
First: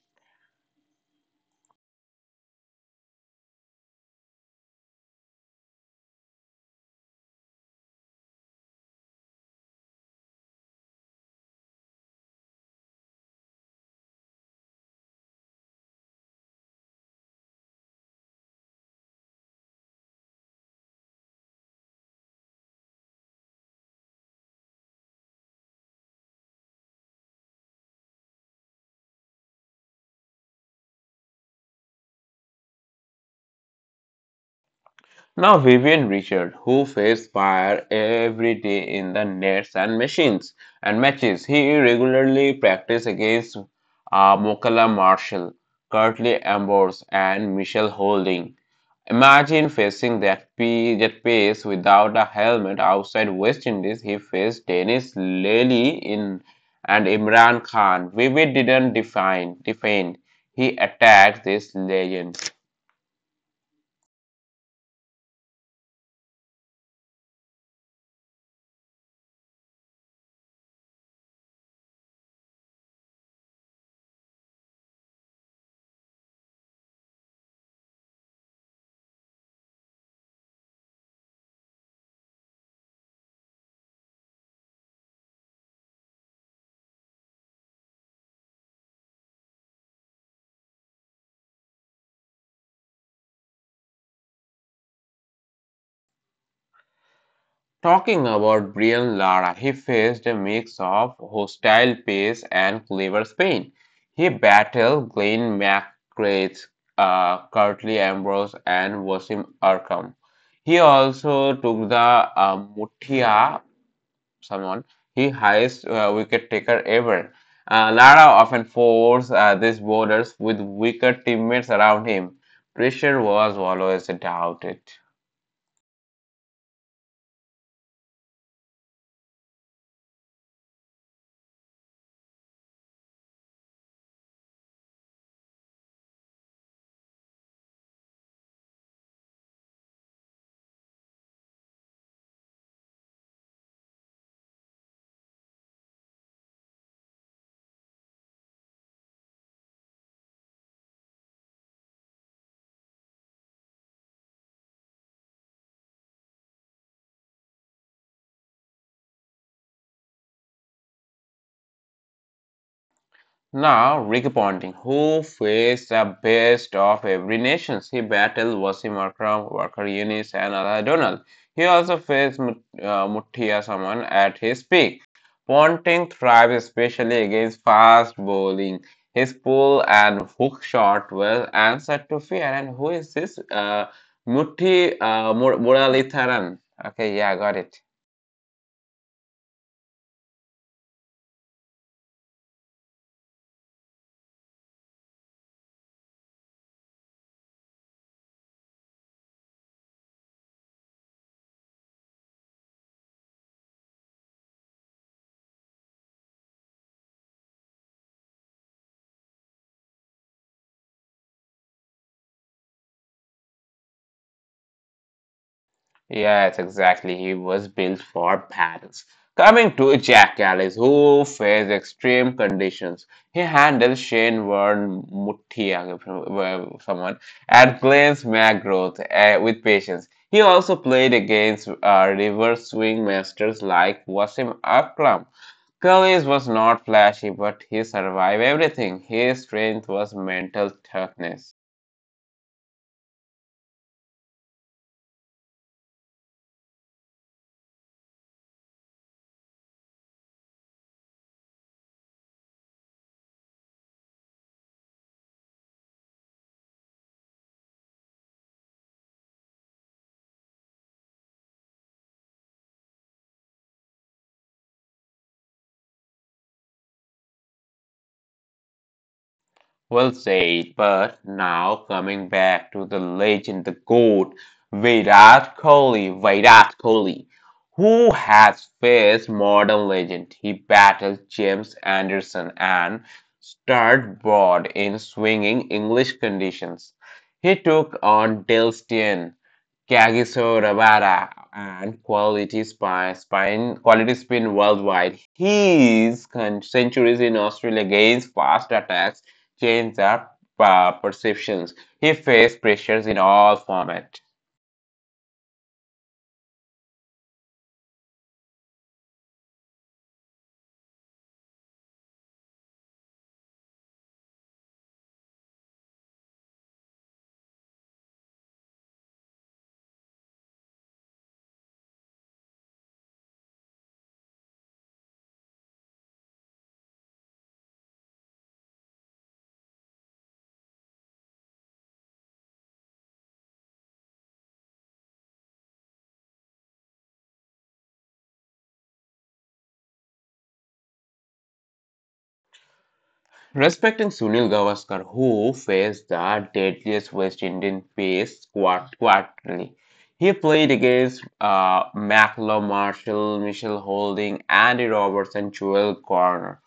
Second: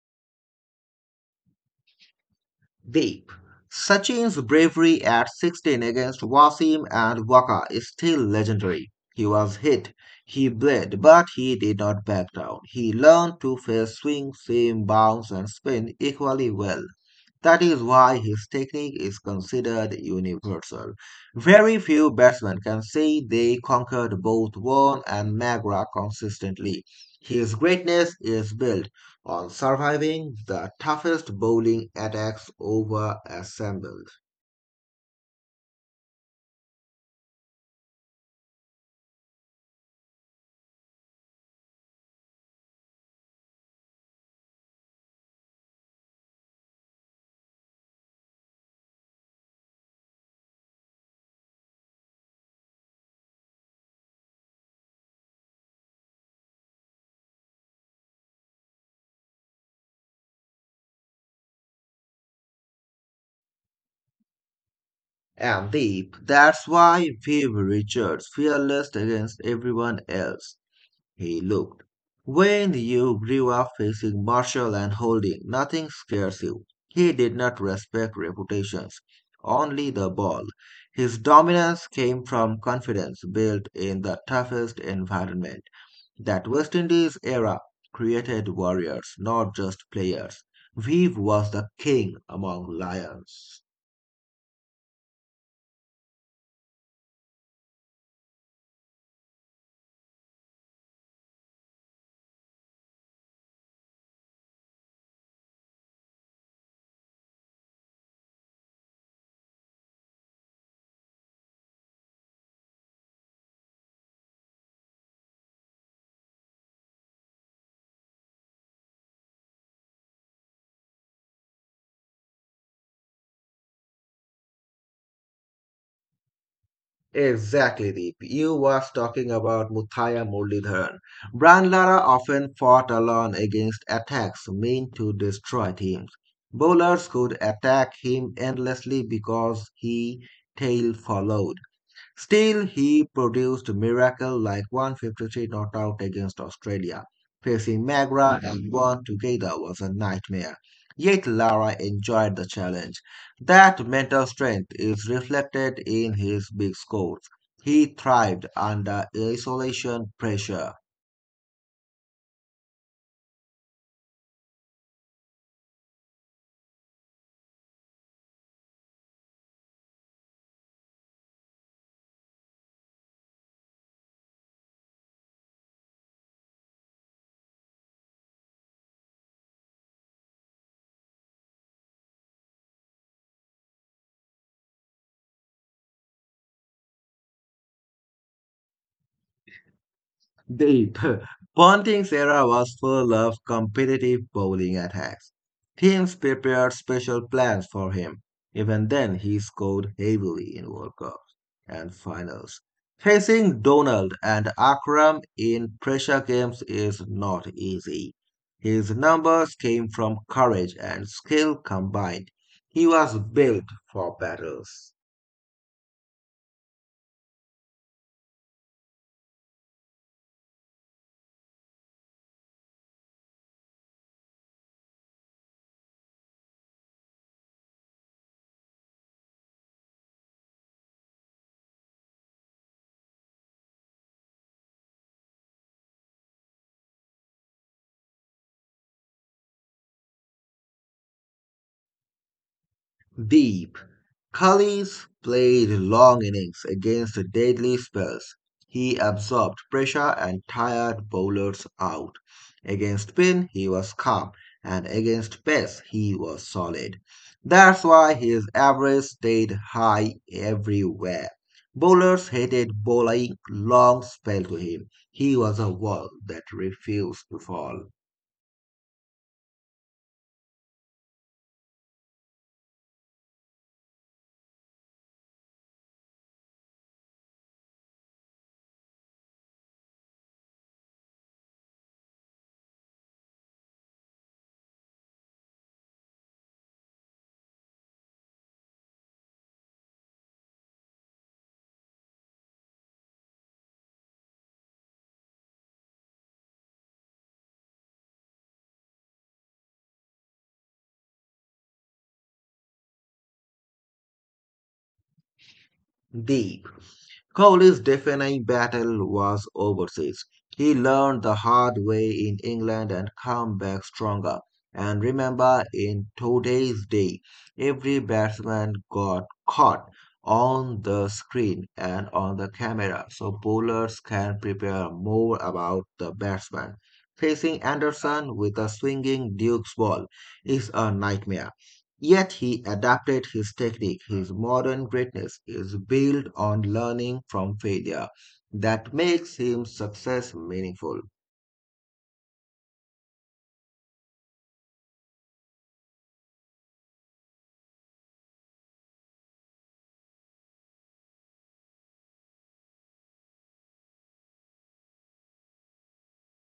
Deep. Sachin's bravery at 16 against Wasim and Waka is still legendary. He was hit, he bled, but he did not back down. He learned to face swing, seam, bounce, and spin equally well. That is why his technique is considered universal. Very few batsmen can say they conquered both Vaughan and Magra consistently. His greatness is built on surviving the toughest bowling attacks over assembled.
Now, Vivian Richard, who faced fire every day in the nets and machines and matches, he regularly practiced against Mokala Marshall, Curtly Ambrose, and Michelle Holding. Imagine facing that pace without a helmet outside West Indies. He faced Dennis Lely in and Imran Khan. Vivid didn't define, defend. He attacked this legend.
And Deep, that's why Viv Richards fearless against everyone else. He looked. When you grew up facing Marshall and Holding, nothing scares you. He did not respect reputations, only the ball. His dominance came from confidence built in the toughest environment. That West Indies era created warriors, not just players. Vive was the king among lions.
Talking about Brian Lara, he faced a mix of hostile pace and clever spin. He battled Glenn McGrath, Curtly Ambrose, and Wasim Arkham. He also took the Mutia, someone, he highest wicket taker ever. Lara often forced these bowlers with weaker teammates around him. Pressure was always doubted.
Exactly, Deep. You was talking about Muthaya Muralidharan. Brandlara often fought alone against attacks meant to destroy teams. Bowlers could attack him endlessly because he tail followed. Still, he produced a miracle like 153 not out against Australia. Facing Magra and Vaughan together was a nightmare. Yet Lara enjoyed the challenge. That mental strength is reflected in his big scores. He thrived under isolation pressure.
Now, Rick Ponting, who faced the best of every nation, he battled Wasim Akram, Wakar Yunis, and Ala Donald. He also faced Mutia Saman at his peak. Ponting thrived especially against fast bowling. His pull and hook shot were answered to fear. And who is this? Muralitharan. Okay, yeah, got it.
Deep. Ponting's era was full of competitive bowling attacks. Teams prepared special plans for him. Even then, he scored heavily in World Cups and finals. Facing Donald and Akram in pressure games is not easy. His numbers came from courage and skill combined. He was built for battles.
Yes, exactly. He was built for battles. Coming to Jack Ellis, who faced extreme conditions, he handled Shane Warne Mutia, well, someone, and Glenn's McGrath with patience. He also played against reverse swing masters like Wasim Akram. Collins was not flashy, but he survived everything. His strength was mental toughness.
Deep. Collins played long innings against deadly spells. He absorbed pressure and tired bowlers out. Against spin, he was calm, and against pace, he was solid. That's why his average stayed high everywhere. Bowlers hated bowling long spell to him. He was a wall that refused to fall.
Well said, but now coming back to the legend, the GOAT, Virat Kohli, who has faced modern legend. He battled James Anderson and starred broad in swinging English conditions. He took on Dale Steyn, Kagiso and Quality Spin Quality Spin worldwide. His centuries in Australia against fast attacks changed their perceptions. He faced pressures in all formats.
Deep. Cowley's deafening battle was overseas. He learned the hard way in England and came back stronger. And remember, in today's day, every batsman got caught on the screen and on the camera, so bowlers can prepare more about the batsman. Facing Anderson with a swinging Duke's ball is a nightmare. Yet he adapted his technique. His modern greatness is built on learning from failure. That makes him success meaningful.
Respecting Sunil Gavaskar, who faced the deadliest West Indian pace quarterly. He played against Macklow Marshall, Michelle Holding, Andy Roberts, and Joel Corner.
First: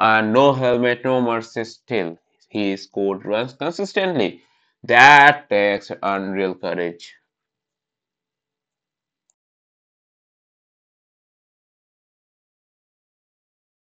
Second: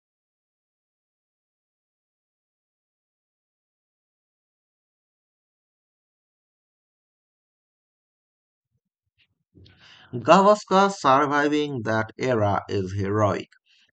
And no helmet, no mercy still. He scored runs consistently. That takes unreal courage.
Gavaskar surviving that era is heroic.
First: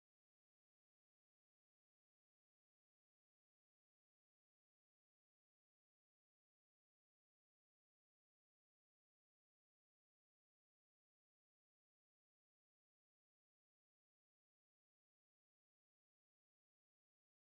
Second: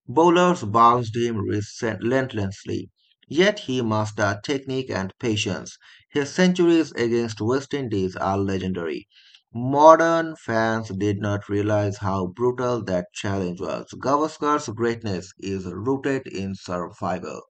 Bowlers bounced him relentlessly, yet he mastered technique and patience. His centuries against West Indies are legendary. Modern fans did not realize how brutal that challenge was. Gavaskar's greatness is rooted in survival.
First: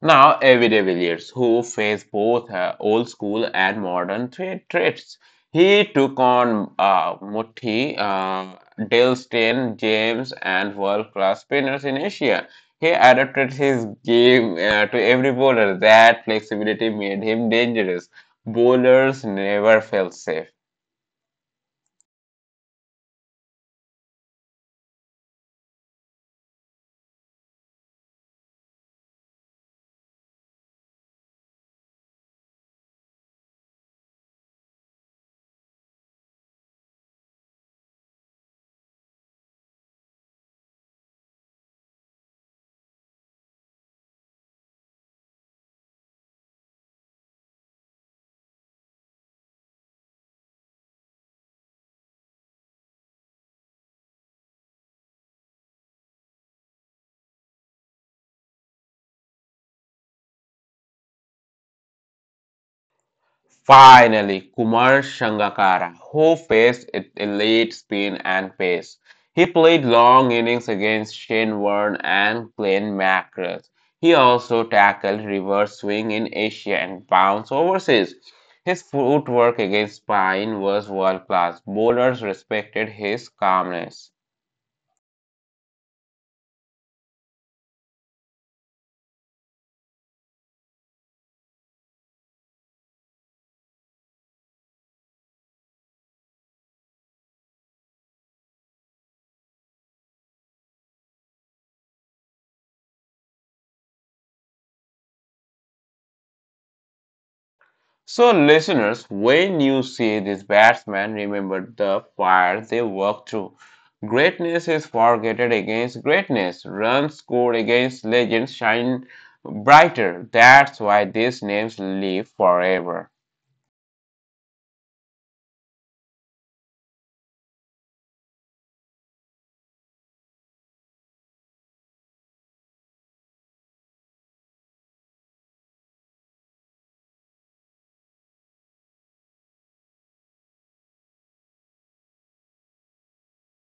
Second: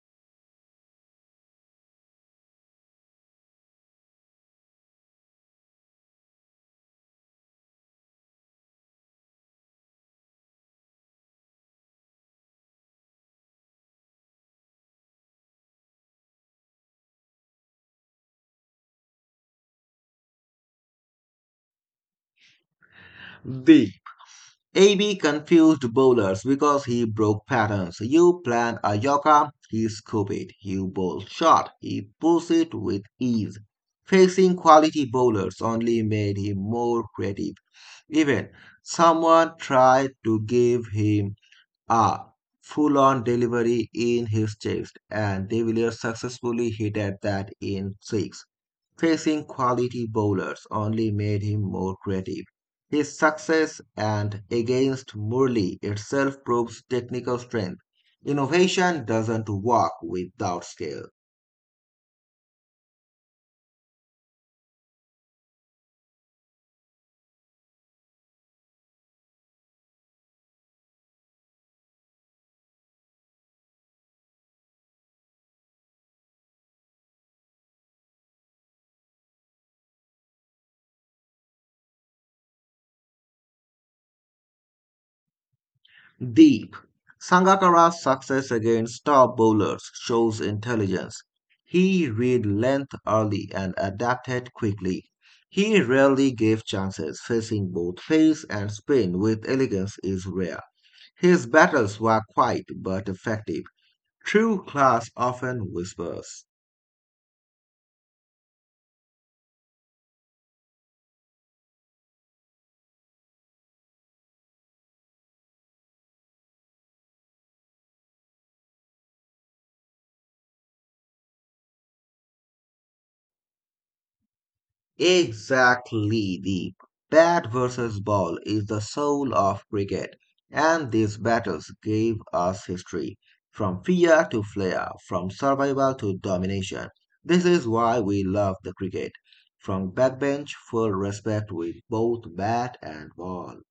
Now, everyday Villiers, who faced both old school and modern traits, he took on Dale Steyn, James, and world class spinners in Asia. He adapted his game to every bowler. That flexibility made him dangerous. Bowlers never felt safe.
The AB confused bowlers because he broke patterns. You plan a yorker, he scoop it. You bowl short, he pulls it with ease. Facing quality bowlers only made him more creative. Even someone tried to give him a full on delivery in his chest, and De Villiers successfully hit at that in six. Facing quality bowlers only made him more creative. His success and against Murli itself proves technical strength. Innovation doesn't work without skill.
Finally, Kumar Sangakkara, who faced at elite spin and pace. He played long innings against Shane Warne and Glenn McGrath. He also tackled reverse swing in Asia and bounced overseas. His footwork against spin was world class. Bowlers respected his calmness.
Deep. Sangakkara's success against top bowlers shows intelligence. He read length early and adapted quickly. He rarely gave chances, facing both pace and spin with elegance is rare. His battles were quiet but effective. True class often whispers.
So, listeners, when you see these batsmen, remember the fire they walked through. Greatness is forgotten against greatness. Runs scored against legends shine brighter. That's why these names live forever.
Exactly. The bat versus ball is the soul of cricket, and these battles gave us history. From fear to flair, from survival to domination. This is why we love the cricket. From backbench, full respect with both bat and ball.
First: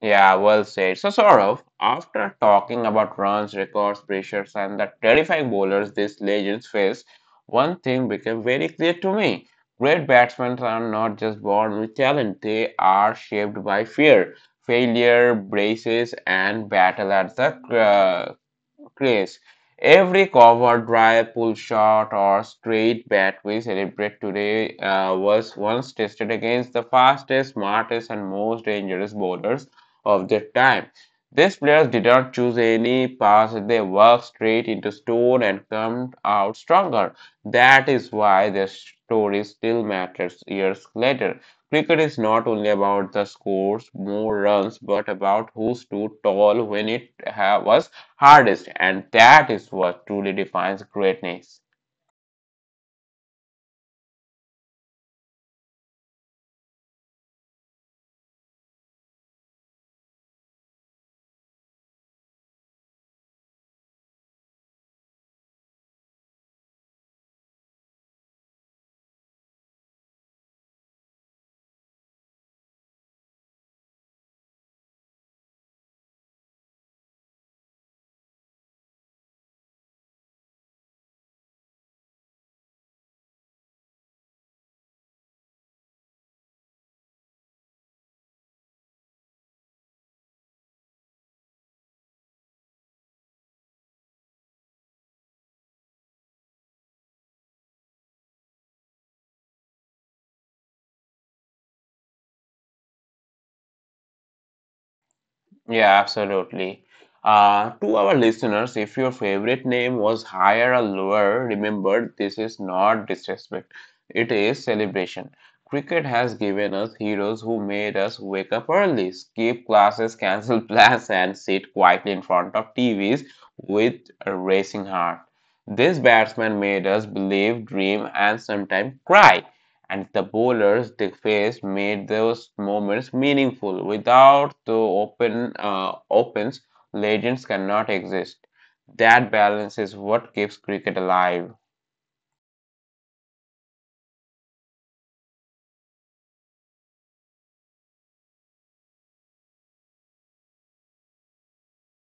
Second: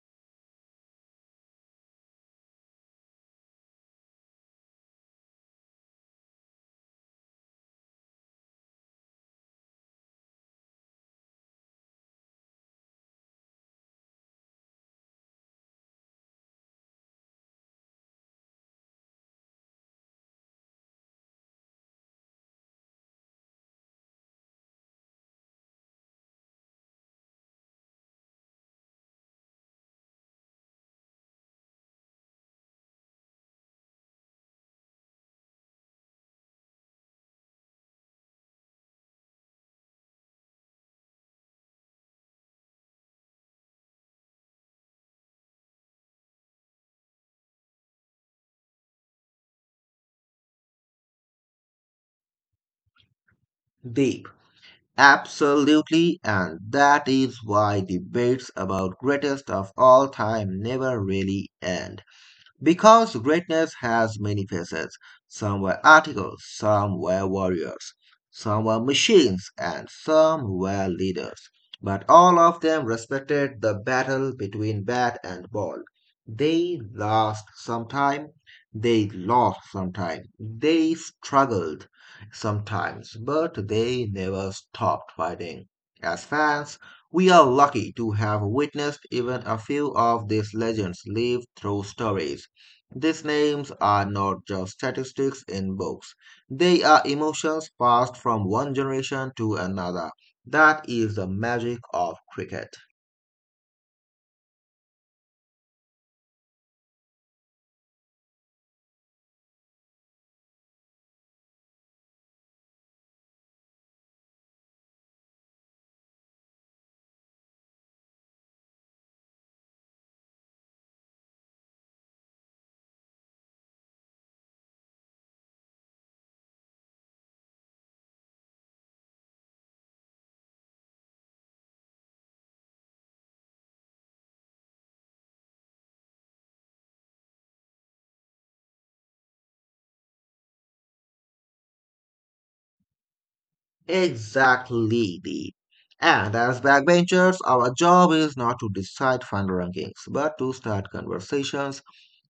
Yeah, well said. So, Saurav, after talking about runs, records, pressures, and the terrifying bowlers these legends face, one thing became very clear to me. Great batsmen are not just born with talent, they are shaped by fear, failure, braces, and battle at the uh, Yes, every cover drive, pull shot, or straight bat we celebrate today was once tested against the fastest, smartest, and most dangerous bowlers of their time. These players did not choose any pass, they walked straight into stone and come out stronger. That is why their story still matters years later. Cricket is not only about the scores, more runs, but about who stood tall when was hardest, and that is what truly defines greatness.
Deep. Absolutely, and that is why debates about greatest of all time never really end. Because greatness has many faces. Some were articles, some were warriors, some were machines, and some were leaders. But all of them respected the battle between bat and ball. They lost some time, they lost some time, they struggled sometimes, but they never stopped fighting. As fans, we are lucky to have witnessed even a few of these legends live through stories these names are not just statistics in books. They are emotions passed from one generation to another. That is the magic of cricket.
Yeah, absolutely. To our listeners, if your favorite name was higher or lower, remember this is not disrespect, it is celebration. Cricket has given us heroes who made us wake up early, skip classes, cancel plans, and sit quietly in front of TVs with a racing heart. This batsman made us believe, dream, and sometimes cry, and the bowlers they faced made those moments meaningful. Without the opens, legends cannot exist. That balance is what keeps cricket alive.
Exactly, Deep. And as backbenchers, our job is not to decide fund rankings, but to start conversations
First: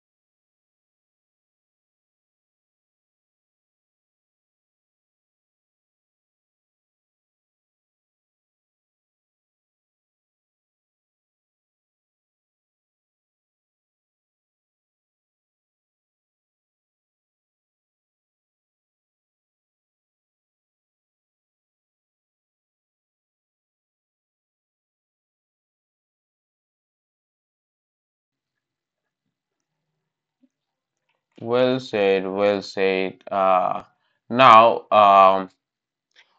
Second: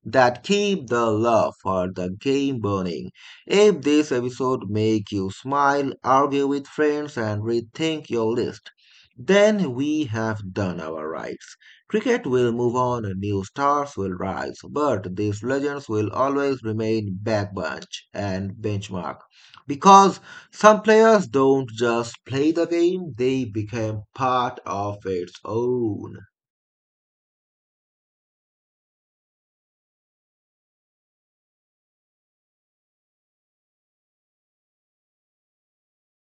that keep the love for the game burning. If this episode make you smile, argue with friends and rethink your list, then we have done our rights. Cricket will move on, new stars will rise, but these legends will always remain backbench and benchmark. Because some players don't just play the game, they become part of its own.
Well said, well said. Now.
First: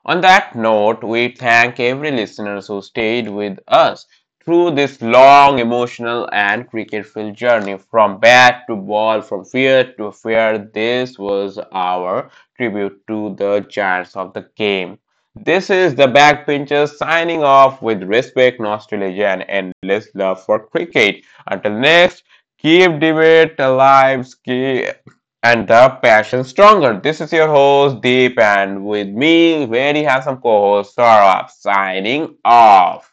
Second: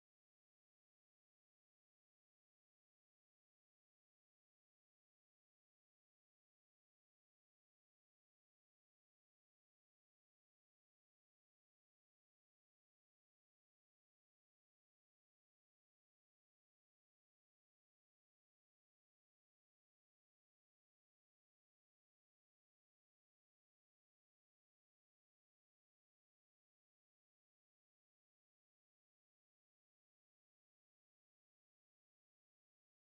On that note, we thank every listener who stayed with us through this long, emotional, and cricket filled journey from bat to ball, from fear to fear. This was our tribute to the giants of the game. This is the Backbenchers signing off with respect, nostalgia, and endless love for cricket. Until next, keep debate alive, keep and the passion stronger. This is your host Deep, and with me, very handsome co-host Saurabh signing off.